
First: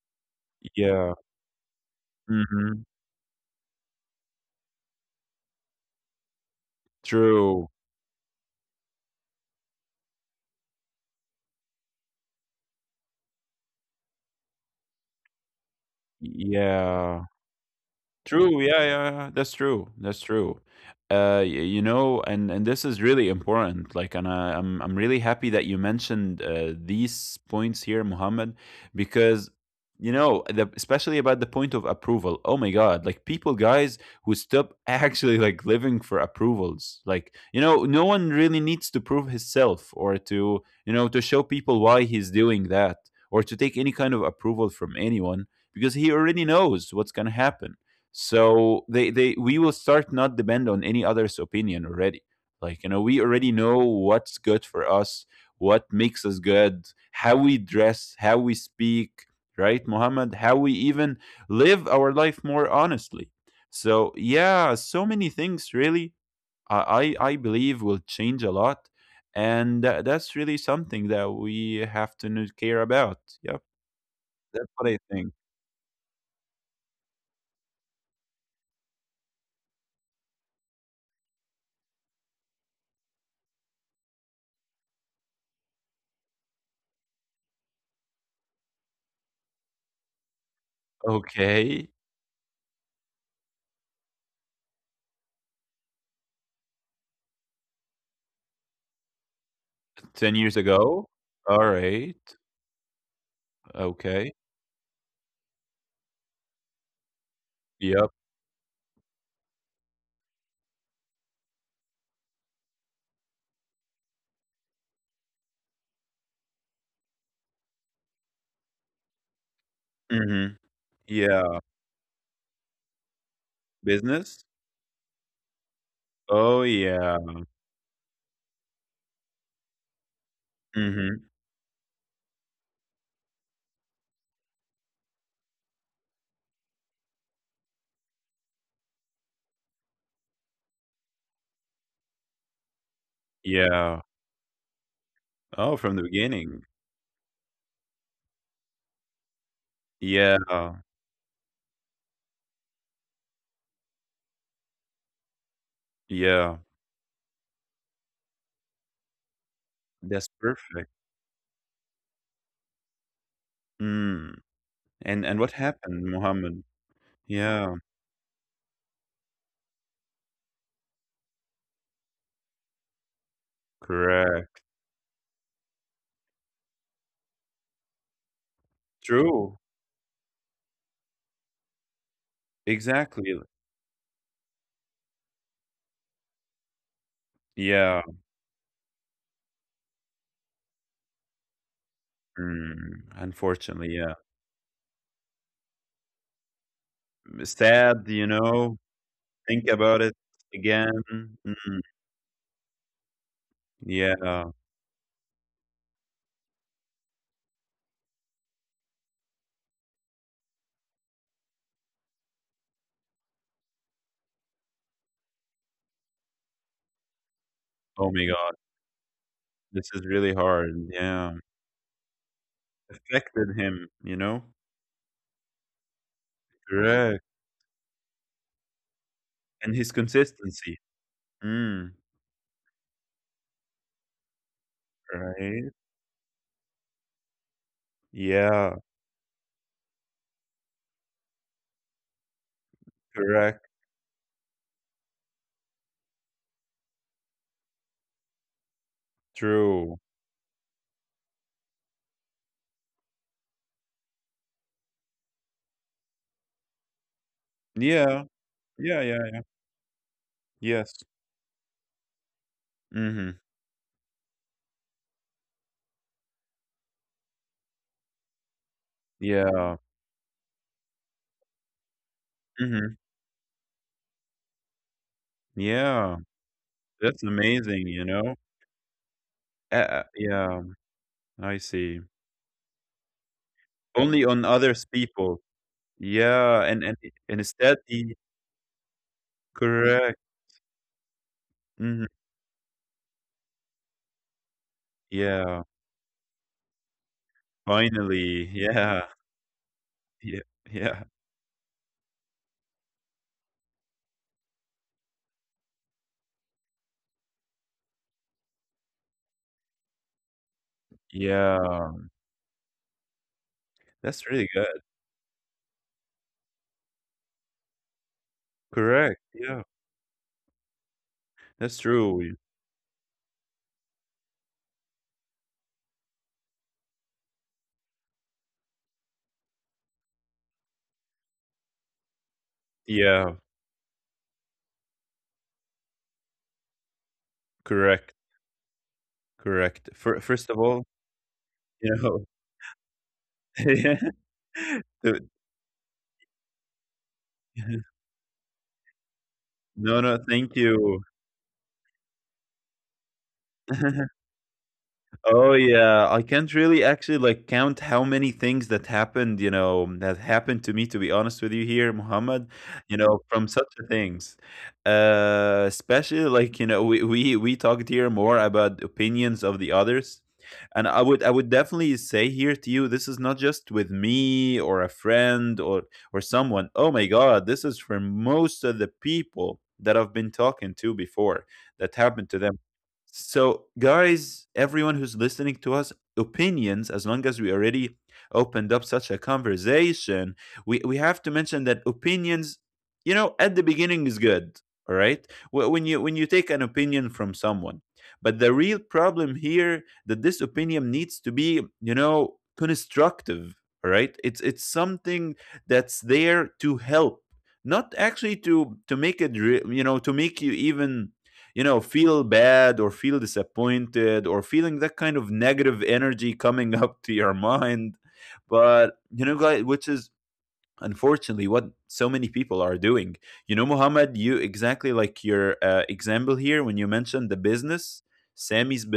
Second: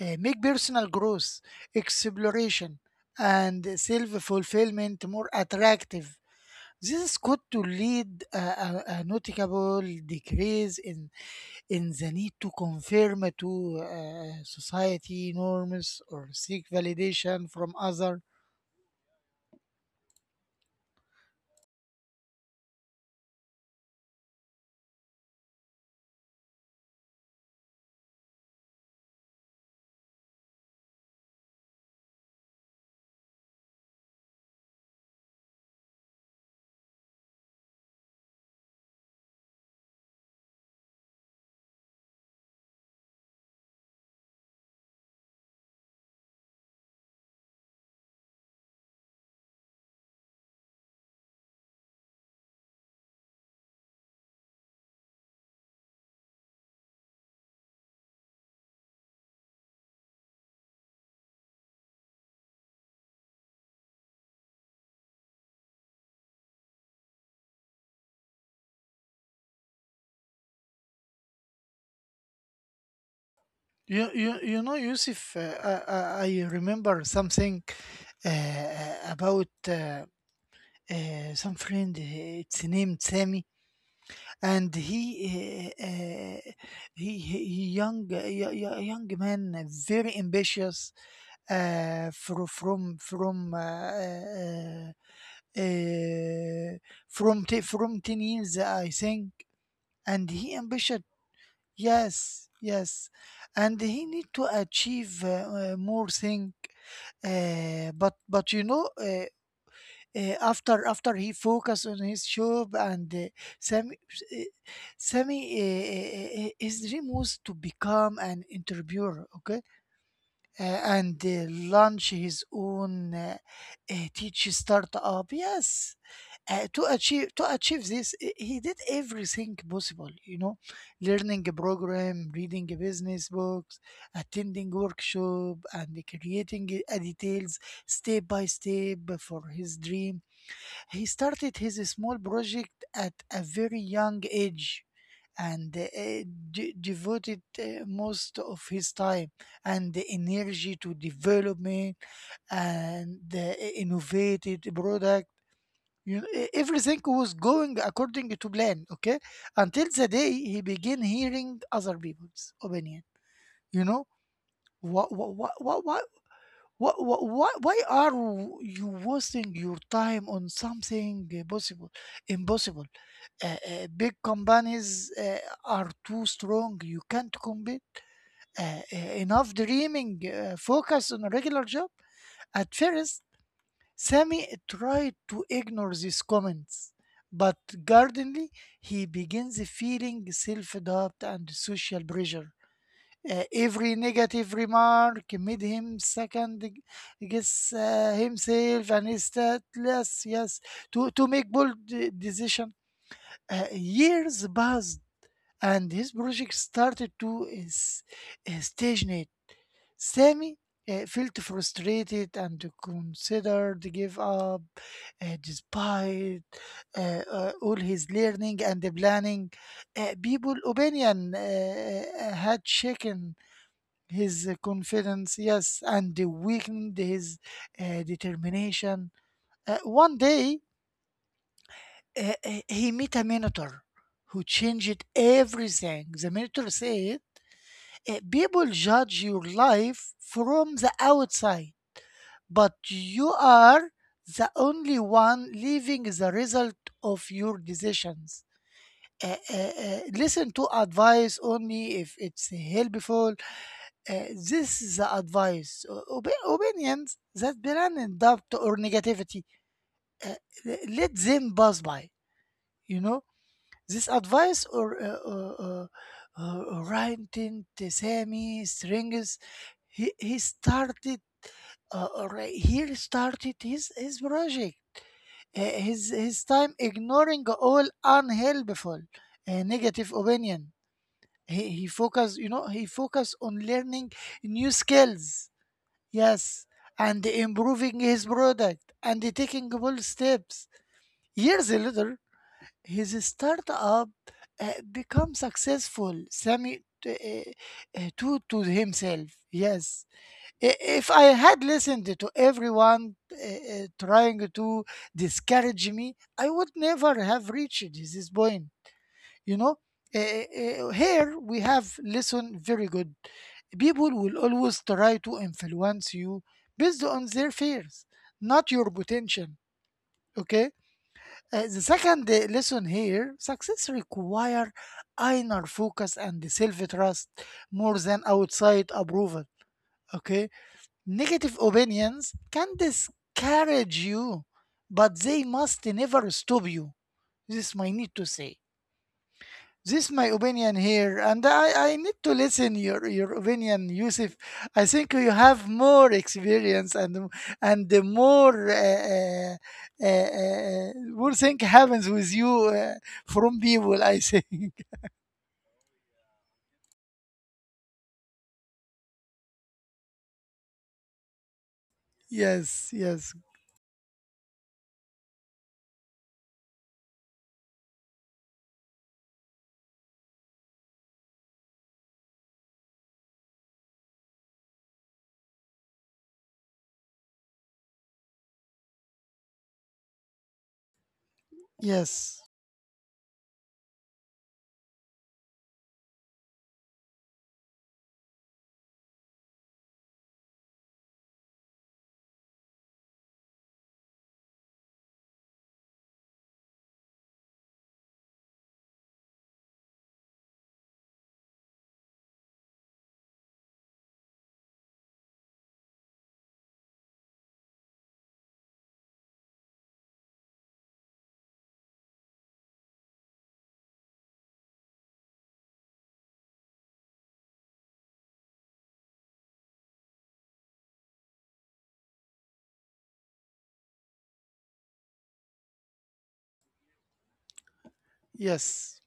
make personal yeah, growth, exploration, mhm, and self fulfillment more attractive. This is could to true, lead a notable decrease in the need to conform to society norms or seek yeah. validation from others. True. Yeah, yeah, yeah. That's true. That's true. You know, and this is really important. Like, and I'm really happy that you mentioned these points here, Muhammad, because you know, the, especially about the point of approval. Oh my God! Like people, guys, who stop [LAUGHS] actually like living for approvals. Like, you know, no one really needs to prove himself or to, you know, to show people why he's doing that, or to take any kind of approval from anyone, because he already knows what's gonna happen. So they we will start not depend on any other's opinion already. Like, you know, we already know what's good for us, what makes us good, how we dress, how we speak, right, Muhammad, how we even live our life more honestly. So yeah, so many things really, I believe will change a lot. And that's really something that we have to care about. Yep. You That's know, what I think. Yusuf, I, I remember something about some friend. It's named Sammy, and he he young young man, very ambitious, Okay. uh, from from from uh, uh, uh, from t- from 10 years I think, and 10 he years ambition. ago. All right. Yes, yes, and he need Okay. to achieve more thing. Yep. But you know, after after he focus on his job and Sammy, uh, Sammy, his dream was to become an interviewer, okay? Mhm. And Yeah. launch his own Business? teach startup. Yes, Oh, to yeah. achieve, to achieve this, he did everything possible. You know, Mhm. learning a program, reading a business books, attending workshop, and creating details step by step for his dream. He started his small project at a very Yeah. young age and Oh, uh, from the beginning. de- devoted uh, most of his time and the Yeah. energy to development and the innovated product. You know, e- Yeah. everything was going according to plan, okay? Until the That's day he perfect. began hearing other people's opinion. You know, Mm. what, what, And what what, what, happened, Muhammad? what, why, Yeah. why are you wasting your time on something possible, impossible? Big Correct. companies are too strong. You can't compete. Uh, uh, Enough True. dreaming. Focus on a regular job. At first, Exactly. Sammy tried to ignore these comments, but Yeah. gradually he begins feeling self-doubt and social pressure. Mm. Every Unfortunately, yeah. negative remark made him second guess Sad, you know. himself and is Think about less. it Yes, again. To make bold Mm. decision. Years Yeah. passed and his project started to is, stagnate. Sammy felt frustrated and considered to give up despite all his Oh my learning God. and the planning. This is really People hard. opinion Yeah. Had shaken Affected him, you know? his confidence, yes, and weakened Correct. his determination. And his One day, consistency. Mm, he met a minotaur who changed right? everything. The minotaur said, People Yeah, judge your life from the outside, but you correct, are the only one living the result of your decisions. True. Listen to advice only if it's helpful. Uh, this is the advice, opinions that blend in Yeah, doubt or yeah, negativity. yeah, Uh, let yes. them pass by." You know, Mhm. this advice or uh, Ryan Tint, Strings. Yeah, He started or he mhm. started his project. uh, his Yeah, his time that's ignoring all amazing, you know? unhelpful negative opinion. Yeah, He I he see. focus, you know, he focus on learning Only on new others skills. people. Yes, Yeah, and and instead improving the his product and taking bold correct. steps. Years later, Mhm. his startup becomes Yeah, successful. Sammy finally. to Yeah, himself. Yes, yeah, I- yeah, if I had listened to everyone trying to discourage me, I would never have reached this point, you know. Here we have yeah. listen very good. People That's will really always good. try to influence you based on their fears, not your Correct. potential. Yeah, Okay. The that's second true. Lesson here, success require inner focus and self-trust more than outside approval. Okay, negative opinions can Yeah, discourage you, but they must never stop you. This is my need to correct. say. Correct. This my First of opinion all, here, and I you need to know, listen your [LAUGHS] opinion, yeah, Yusuf. I think you the. have more experience and the [LAUGHS] more No, no, thank you. more thing happens with you from people. I [LAUGHS] think [LAUGHS] Oh yeah, I can't really actually like count how many things that happened, you know, that happened to me to be honest with you here, Muhammad, yes, you know, yes, from such a things. Especially like, you know, we talked here more about opinions of the others. And I would definitely say here to you, this is not just with me or a friend or someone. Oh my god, this is for most of the people that I've been talking to before that happened yes, to them. So, guys, everyone who's listening to us, opinions, as long as we already opened up such a conversation, we have to mention that opinions, you know, at the beginning is good. All right. When you when you take an opinion from someone. But the real problem here that this opinion needs to be, you know, constructive. All right. It's something that's there to help, not actually to make it re- you know, to make you even feel bad or feel disappointed or feeling that kind of negative energy coming [LAUGHS] up to your mind, but you know guys, which is unfortunately what so many people are doing. You know Muhammad, you exactly like your example here when you mentioned the business Sammy's, yes,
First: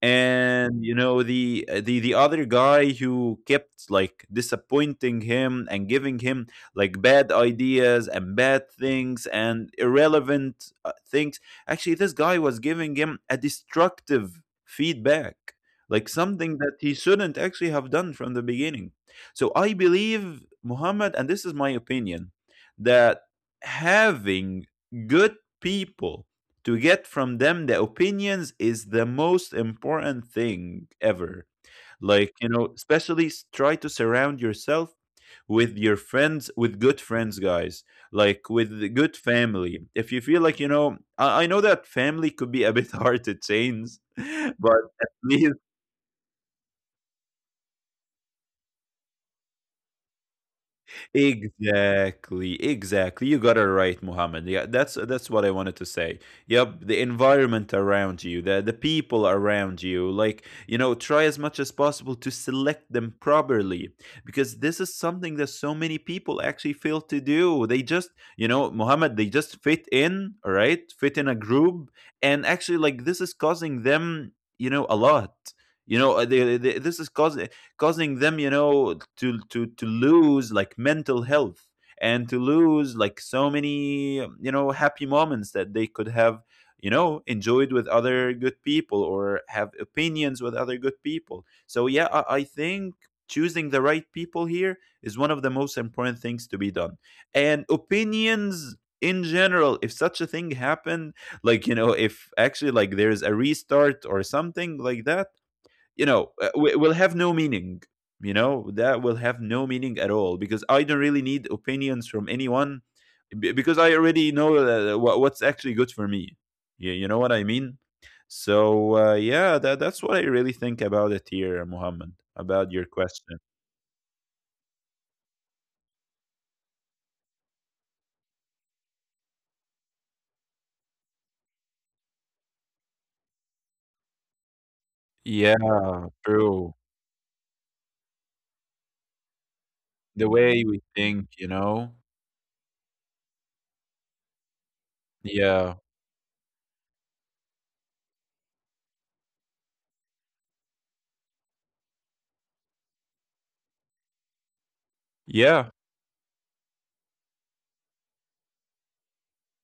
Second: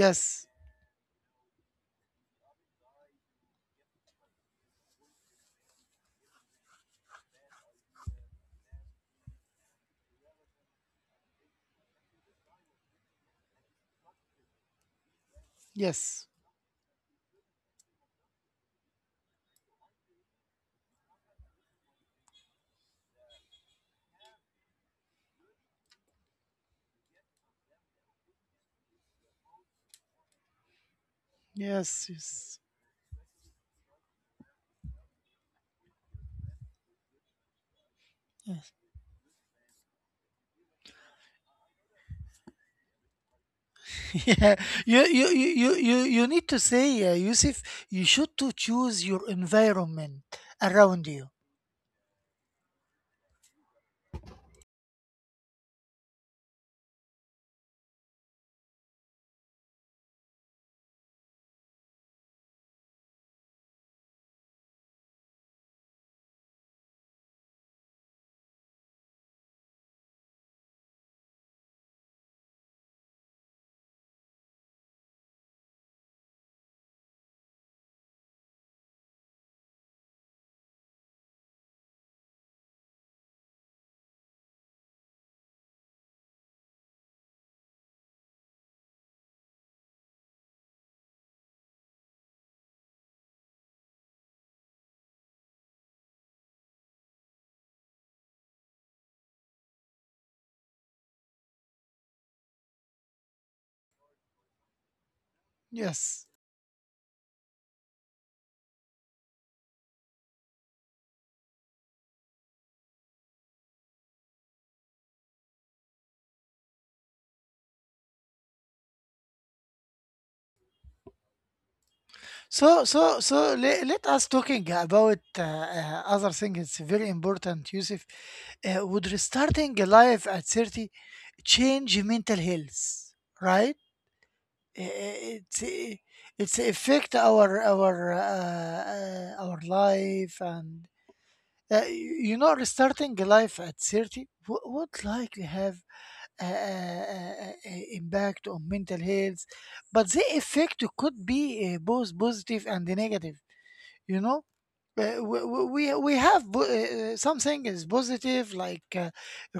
and you know the the other guy who kept like disappointing him and giving him like bad ideas and bad things and irrelevant things. Actually this guy was giving him a destructive feedback, like yes, something that he shouldn't actually have done from the beginning. So I believe Muhammad, and this is my opinion, that having good people to get from them the opinions is the most important thing ever. yes, Like, you yes, know, especially try to surround yourself with your friends, with good friends, guys, like yes. with the good family. If you feel like, you know, I know that family could be a bit [LAUGHS] hard to change, [LAUGHS] Yeah, [LAUGHS] but you, at you, you, least. you, you you need to say, Yusuf, you should to choose your environment around you. Exactly, exactly. You got it right, Muhammad. Yeah, that's what I wanted to say. Yep, the environment around you, the people around you, like, you know, try as much as possible to select them properly, because this is something that so many people actually fail to do. They just, you know, Muhammad, they just fit in, all right? Fit in a group, and actually like this is causing them, you know, a lot. You know, this is causing them, you know, to lose like mental health, and to lose like so many, you know, happy moments that they could have, you know, enjoyed with other good people or have opinions with other good people. So yeah, I think choosing the right people here is one of the most important things to be done. And opinions in general, if such a thing happened, like you know, if actually like there's a restart or something like that, you Yes. know, will have no meaning. You know, that will have no meaning at all, because I don't really need opinions from anyone because I already know what's actually good for me. You know what I mean? So, yeah, that's what I really think about it here, Muhammad, about your So, so, question. so let, let us talking about other thing. It's very important, Yusuf. Would restarting a life at 30 change mental health, right? Uh, uh, Yeah, It's uh, it's true. affect our The life way and we think, you know? You you know restarting a life at 30 would likely Yeah. have a impact on mental health, but the effect could be both positive and negative. You know, uh, w- Yeah. w- we we have something is positive like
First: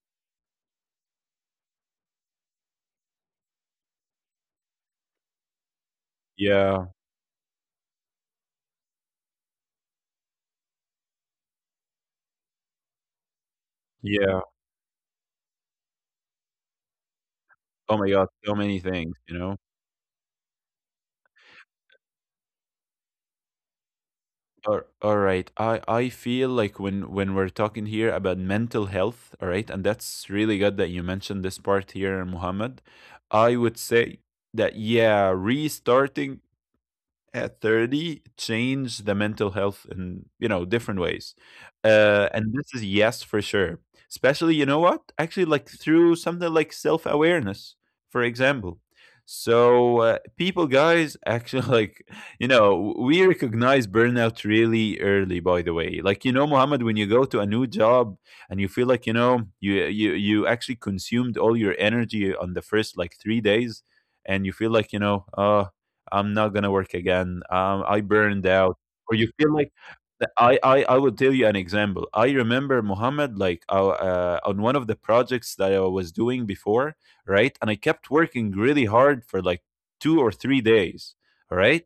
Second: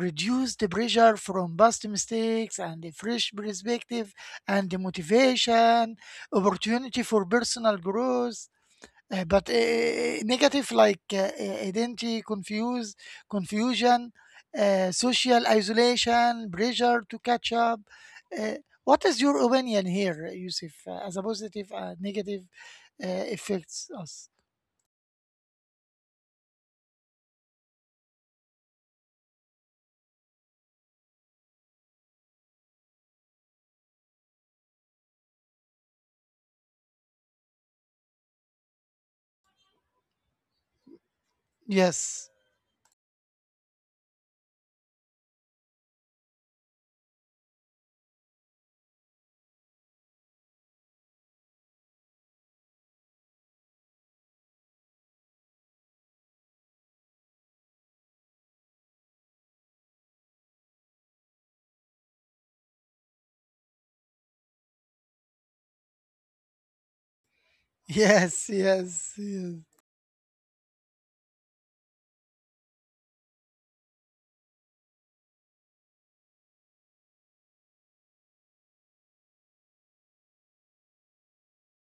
reduced pressure from past mistakes and a fresh perspective and the motivation, Yeah. opportunity for personal growth, but negative like identity confuse confusion, Yeah. Social isolation, pressure to catch up. Oh my God. uh, So many what is things, your you know? opinion here, Yusuf, as a positive and negative affects us? All right. I feel like when we're talking here about mental health, all right, and that's really good that you mentioned this part here, Muhammad. I would say that yeah, restarting at 30 change the mental health in, you know, different ways. Yes. And this is, yes, for sure, especially you know, what actually like through something like self-awareness, for example. So people guys actually [LAUGHS] like, you know, we recognize burnout really early, by the way, like, you know, Mohammed, when you go to a new job and you feel like, you know, you actually consumed all your energy on the first like 3 days, and you feel like, you know, I'm not gonna work again. I burned Yes, out, or yes, you feel yes, like I will tell you an example. I remember Muhammad like on one of the projects that I was doing before, right? And I kept working really hard for like 2 or 3 days, all right?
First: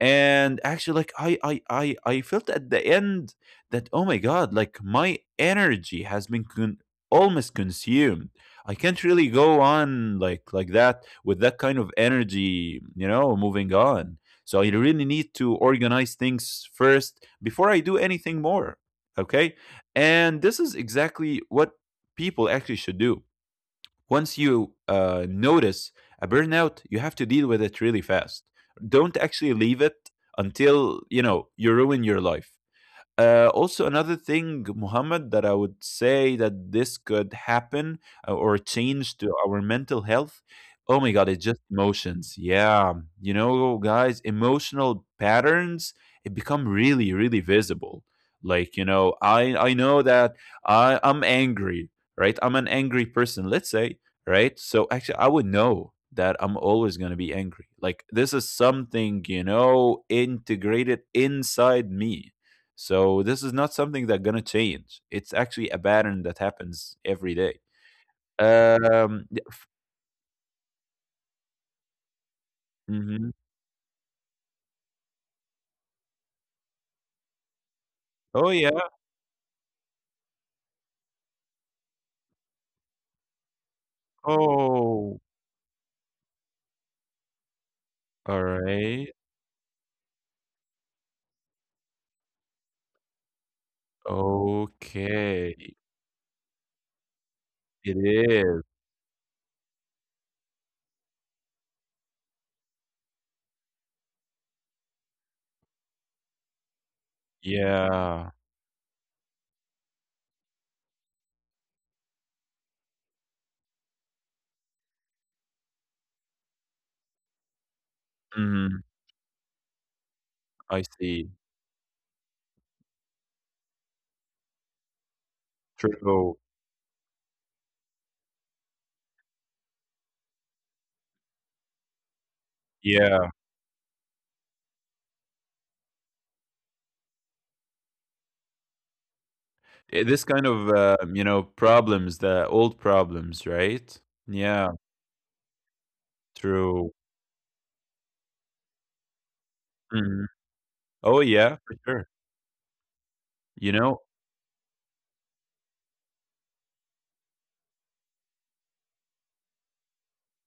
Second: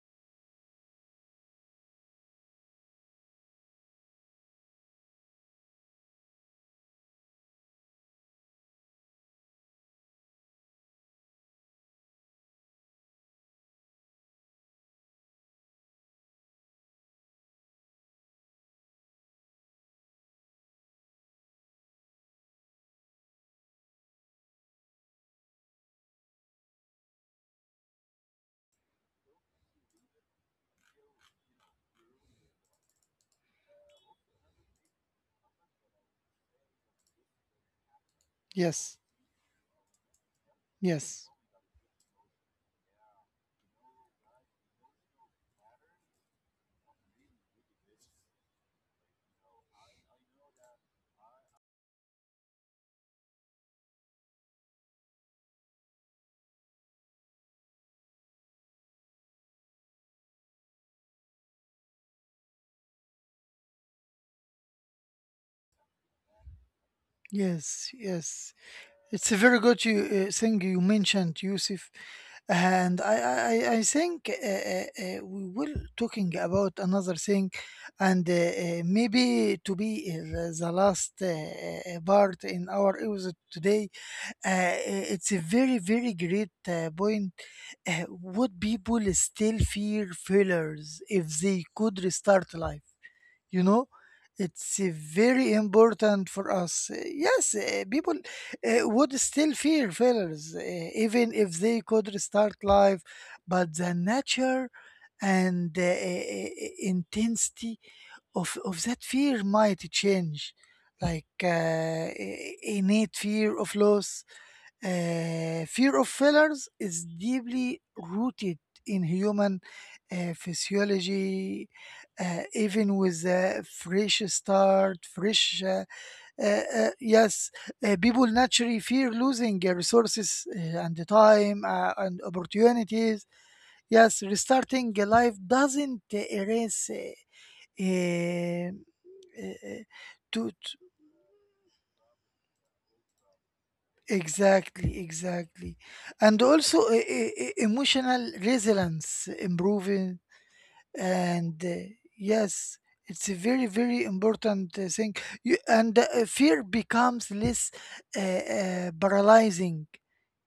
And actually, like I felt at the end that, oh my God, like my energy has been almost consumed. I can't really go on like that, with that kind of energy, you know, moving on. So I really need to organize things first before I do anything more. Okay. And this is exactly what people actually should do. Once you notice a burnout, you have to deal with it really fast. Don't actually leave it until, you know, you ruin your life. Also, another thing, Muhammad, that I would say that this could happen, or change to our mental health. Oh my yes, God, it's just emotions. Yeah. You know, guys, emotional patterns, it become really, really visible. Like, you know, I know that I'm angry, right? I'm an angry person, let's say, right? So actually, I would know that I'm always going to be angry. Like, this is something, you know, integrated inside me. So this is not something that's gonna change. It's actually a pattern that happens every day. yes, yes, yes. Um. It's a y- very good you, thing you mentioned, Yusuf. And I, mhm. I, I I think we will talking about another thing, and Oh yeah. maybe to be the last part in our episode today. Uh, uh, Oh. it's a very, very great point. All Would people right. still fear failures if they could restart life? You know, it's very Okay. important for us. Yes, It people is. Would still fear failures even if they could restart life, but the nature and uh, intensity Yeah. Of that fear might change, like innate fear of loss, fear of failures is deeply rooted Hmm. in human I see. physiology. Even with a fresh start, True. Yes, people naturally fear losing resources and the time and opportunities. Yeah. Yes, restarting a life doesn't erase. Uh, uh, Eh, this to, kind of, you know, problems, the old problems, right? Yeah. Exactly, exactly. And also e- True. e- e- emotional resilience improving. Mhm. Oh And yeah, for sure. yes, it's a very, You know, very important thing. You, and fear becomes less paralyzing,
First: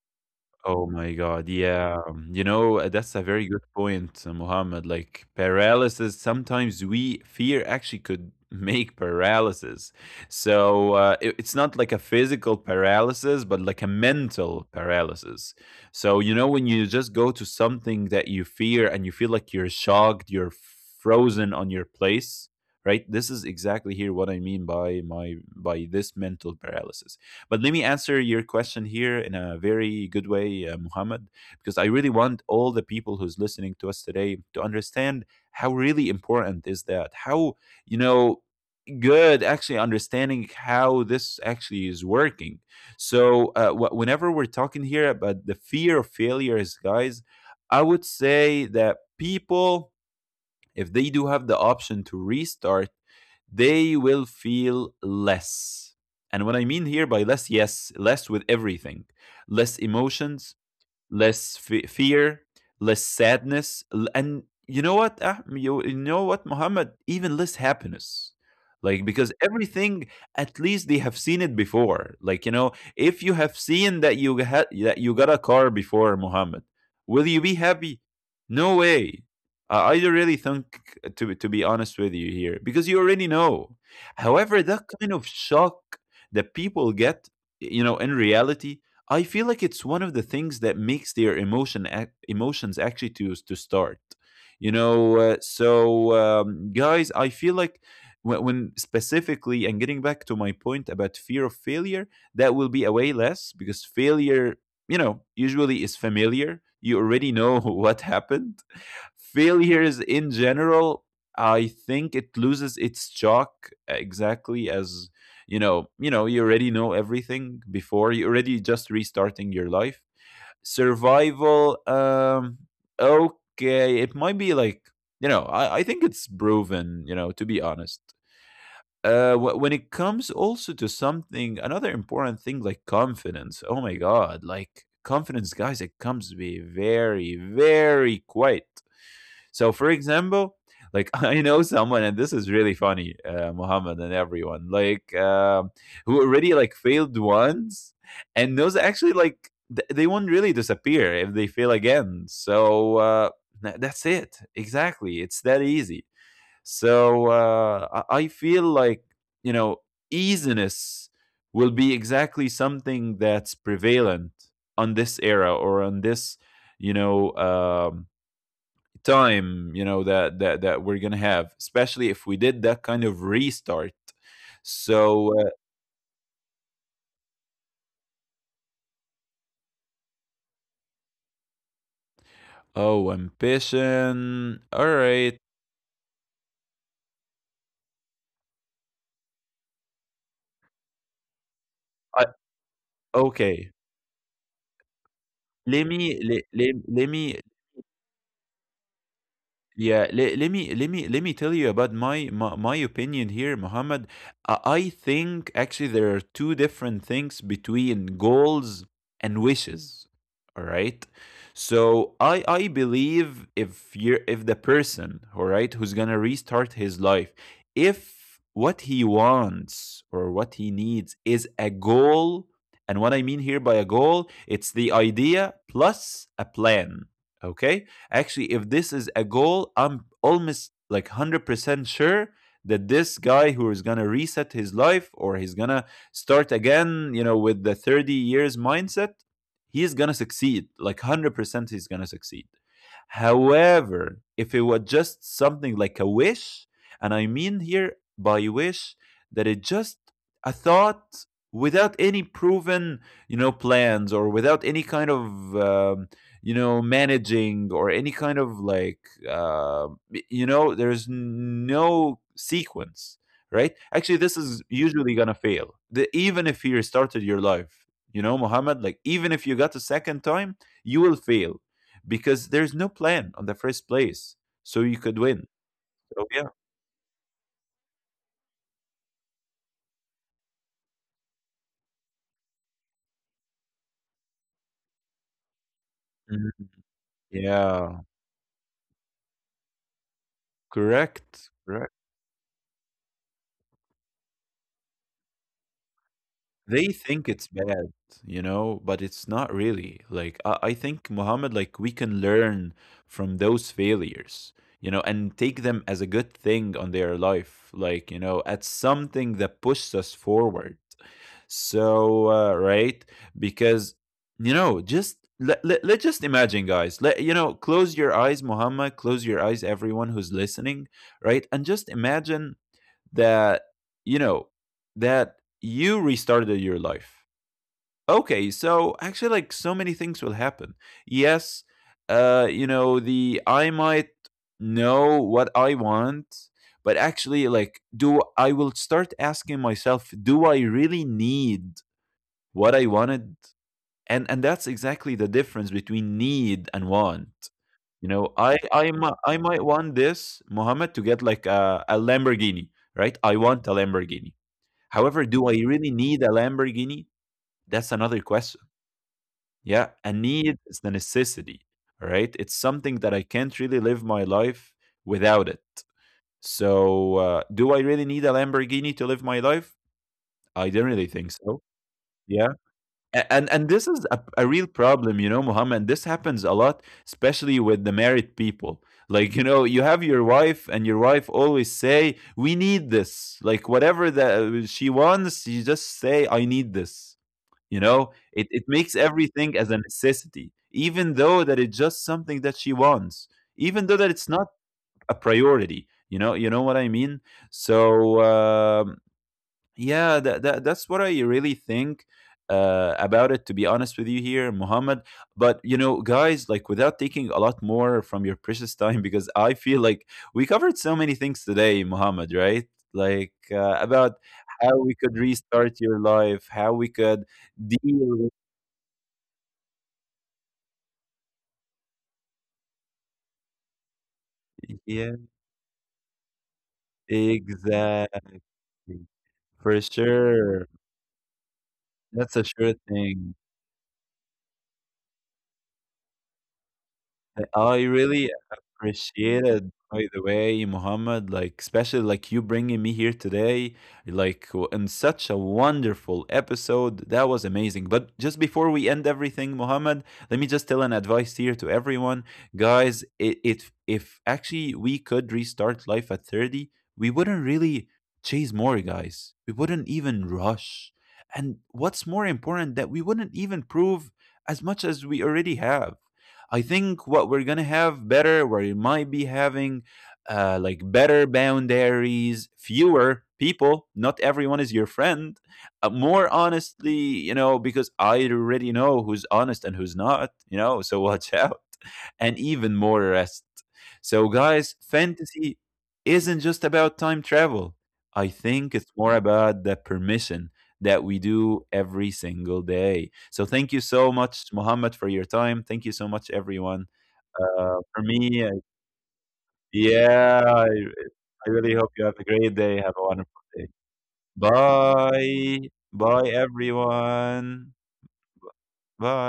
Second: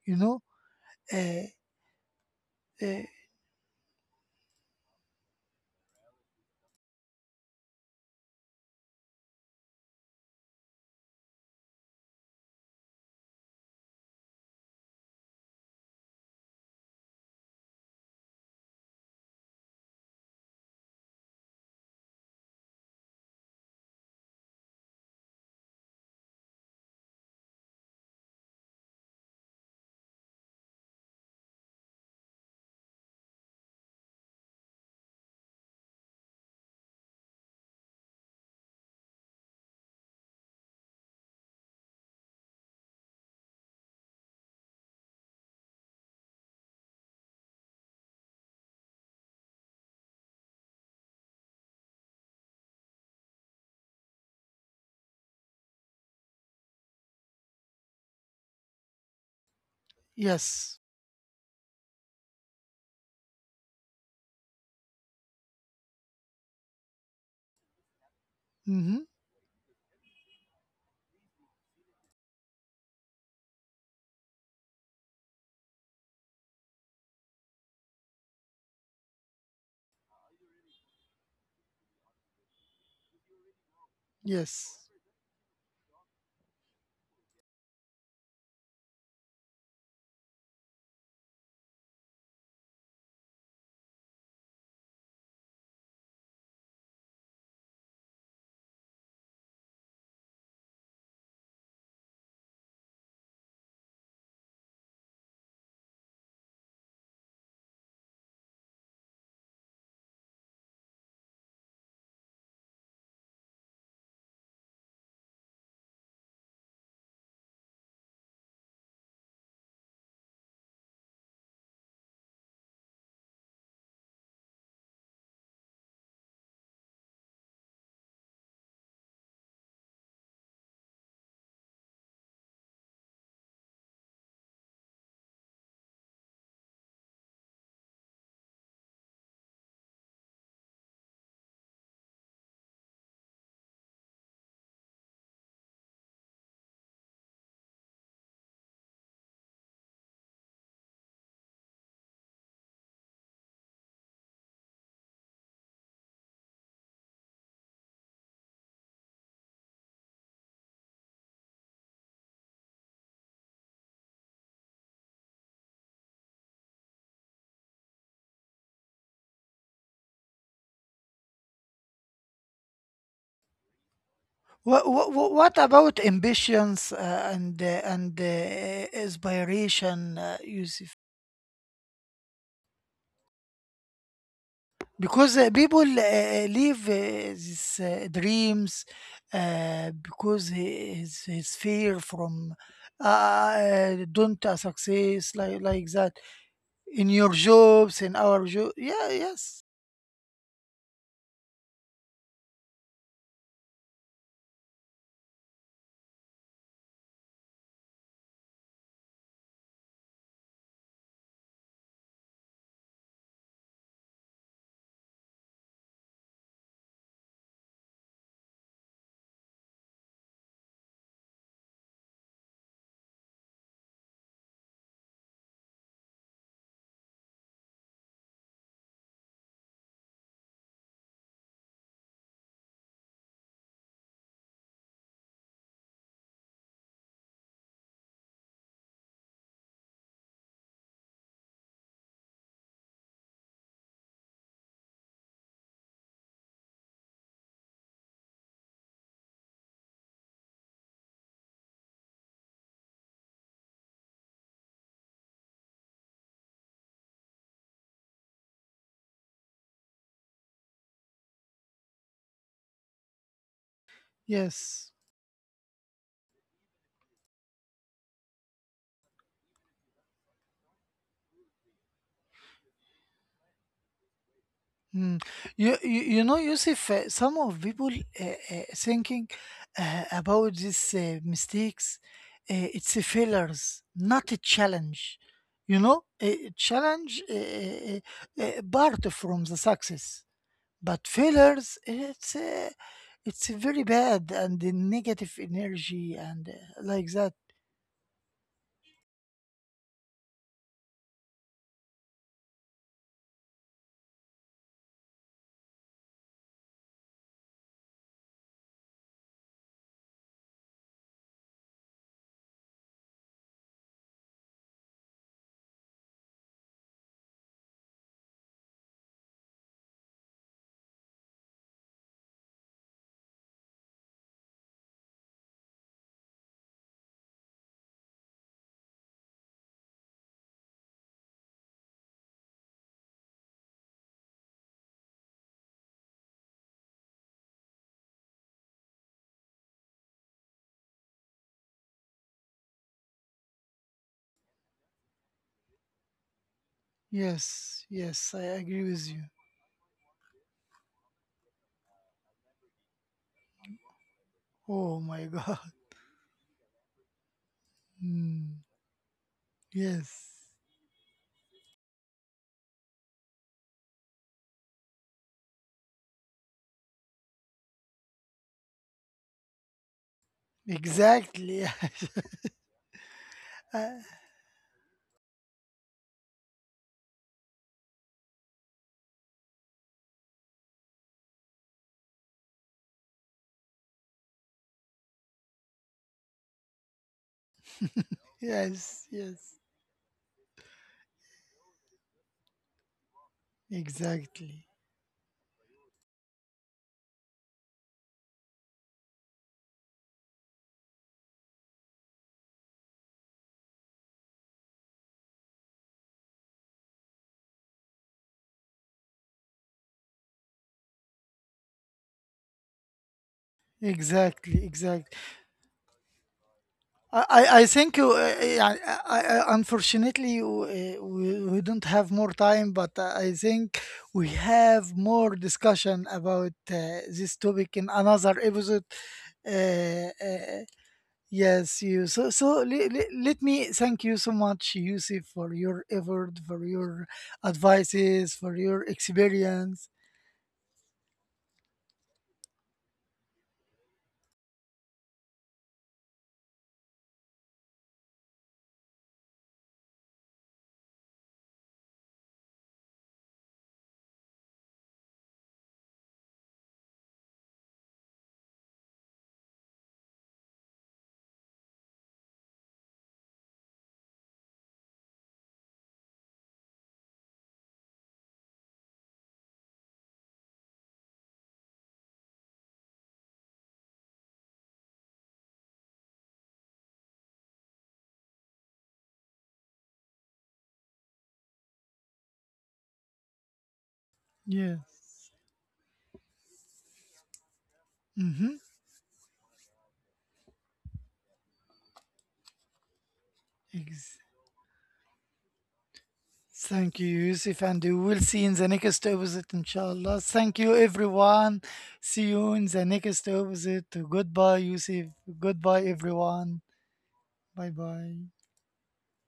you know? oh my Uh, god, yeah. You know, uh, that's a very good point, Mohammed. Like paralysis, sometimes we fear actually could [LAUGHS] make paralysis. So it's not like a physical paralysis, but like a mental paralysis. So, you know, when you just go to something that you fear and you feel like you're shocked, you're frozen on your place, right? This is exactly here what I mean by my by this mental paralysis. But let me answer your question here in a very good way, Muhammad, because I really want all the people who's listening to us today to understand how really important is that. How, you know, good actually understanding how this actually is working. So whenever we're talking here about the fear of failures, guys, I would say that people, if they do have the option to restart, they will feel less. And what I mean here by less, yes, less with everything, less emotions, yes. Fear, less sadness, and you know what, ah, you know what, Muhammad, even less happiness. Hmm. Like because everything, at least they have seen it before. Like, you know, if you have seen that you had that you got a car before, Muhammad, will you be happy? No way. I don't really think, to be honest with you here, because you already know. However, Yes. that kind of shock that people get, you know, in reality, I feel like it's one of the things that makes their emotions actually to start. You know, guys, I feel like when specifically, and getting back to my point about fear of failure, that will be a way less, because failure, you know, usually is familiar. You already know [LAUGHS] what happened. Failures in general, I think it loses its chalk, exactly as, you know, you already know everything before. You already just restarting your life. Survival, okay, it might be like, you know, I think it's proven, you know, to be honest, when it comes also to something, another important thing, like confidence. Oh my god, like confidence, guys, it comes to be very, very quiet. So, for example, like [LAUGHS] I know someone, and this is really funny, Muhammad and everyone, like who already like failed once, and those actually like they won't really disappear if they fail again. So that's it. Exactly, it's that easy. So I feel like, you know, easiness will be exactly something that's prevalent on this era or on this, you know, time, you know, that we're gonna have, especially if we did that kind of restart. So What about ambitions and inspiration, Yusuf? oh, ambition, all Because right. People leave these dreams because his fear I, from okay, don't success like that in let your me. jobs in our job. Yeah, yes, Yeah, let me tell you about my opinion here, Muhammad. I think actually there are two different things between goals and wishes. All right. So I believe, if you're, if the person, all right, who's gonna restart his life, if what he wants or what he needs is a goal, and what I mean here by a goal, it's the idea plus a plan. Okay. Actually, if this is a goal, I'm almost like 100% sure that this guy who is going to reset his life, or he's going to start again, you know, with the 30 years mindset, he's going to succeed. Like 100% he's going to succeed. However, if it was just something like a wish, and I mean here by wish that it just a thought without any proven, you know, plans, or without any kind of you know, managing, or any kind of like uh, you know, there's no sequence, right? Actually, this is yes. usually gonna fail, even if you restarted your life. You know Muhammad, like even if you got a second time, you will fail, because there's no plan on the first place. So you could Mm. win. You So know, yeah. Yusuf, some of people uh, thinking about these mistakes, it's a failures, not a challenge. You know, a Mhm. challenge Yeah, part from the success, but correct failures, Correct. It's very bad and the negative energy and They like think that. it's bad, but it's not really. Like I think Muhammad, like we can learn from those failures, and take them as a good thing on their life. Like, as something that pushes us forward. So right, because just let's just imagine, guys. Let, close your eyes, Muhammad. Close your eyes, everyone who's listening, right? And just imagine that, you know that you restarted your life. Okay, so actually, like, so many things will happen. Yes. The I might know what I want. But actually, like, do I will start asking myself, do I really need what I wanted? And that's exactly the difference between need and want. Yes, you yes, know I i agree i with might you. i might want this Mohammed to get like a lamborghini, right? I want a lamborghini. Oh my However, do I God. [LAUGHS] really need a Lamborghini? That's another Mm, question. Yeah, a yes, need is the necessity, all right? It's something that I can't really live my life without it. So, do I really need a Lamborghini to live my life? I don't really think exactly. so. Yeah. And this is [LAUGHS] a real problem, you know, Muhammad. This happens a lot, especially with the married people. Like, you know, you have your wife and your wife always say, "We need this." Like whatever that she wants, you just say, "I need this." You know, it makes Yes, yes, everything as a necessity, even though that it's just something that she wants, even though that it's not exactly, a priority. You know what I mean. So yeah, that's what I really think about it. To be honest with you, here, Muhammad. But you know, guys, like without taking a lot more from your precious time, [LAUGHS] because I feel like we covered so many things today, Muhammad. Right? Like about exactly, how we exactly. could restart your life, how we I, could I I think you, deal. yeah, unfortunately you, we don't have more time, but I think we have Yeah, more discussion about this topic in another exactly. episode. For Uh, uh, sure. yes, you. So That's so a sure le- le- let thing. me thank you so much, Yusuf, for your effort, for your I advices, really for your experience. appreciated, by the way, Muhammad, like especially like you bringing me here today, like in such a wonderful episode. That was amazing. But just before we end everything, Muhammad, let me just tell an advice here to everyone, guys. It If actually we could restart life at 30, we wouldn't really chase more guys. We wouldn't even rush. And what's more important, that we wouldn't even prove as much as we already have. I think what we're gonna have better, where you might be having like better boundaries, fewer people. Not everyone is your friend. More honestly, you know, because I already know who's honest and who's not. You know, so watch out. [LAUGHS] And even more rest. So, guys, Yes. fantasy isn't just about time travel. I Mm-hmm. think it's more about the permission that we do every single day. So thank you so much, Mohammed, for your time. Thank you so much, everyone. Thank you, Yusuf, and we For will see me, in the next episode, inshallah. yeah, Thank I, you, I everyone. really hope you have See a you great in day. the Have a next wonderful day. episode. Goodbye, Yusuf. Bye. Goodbye, Bye, everyone. Bye everyone. bye. Bye.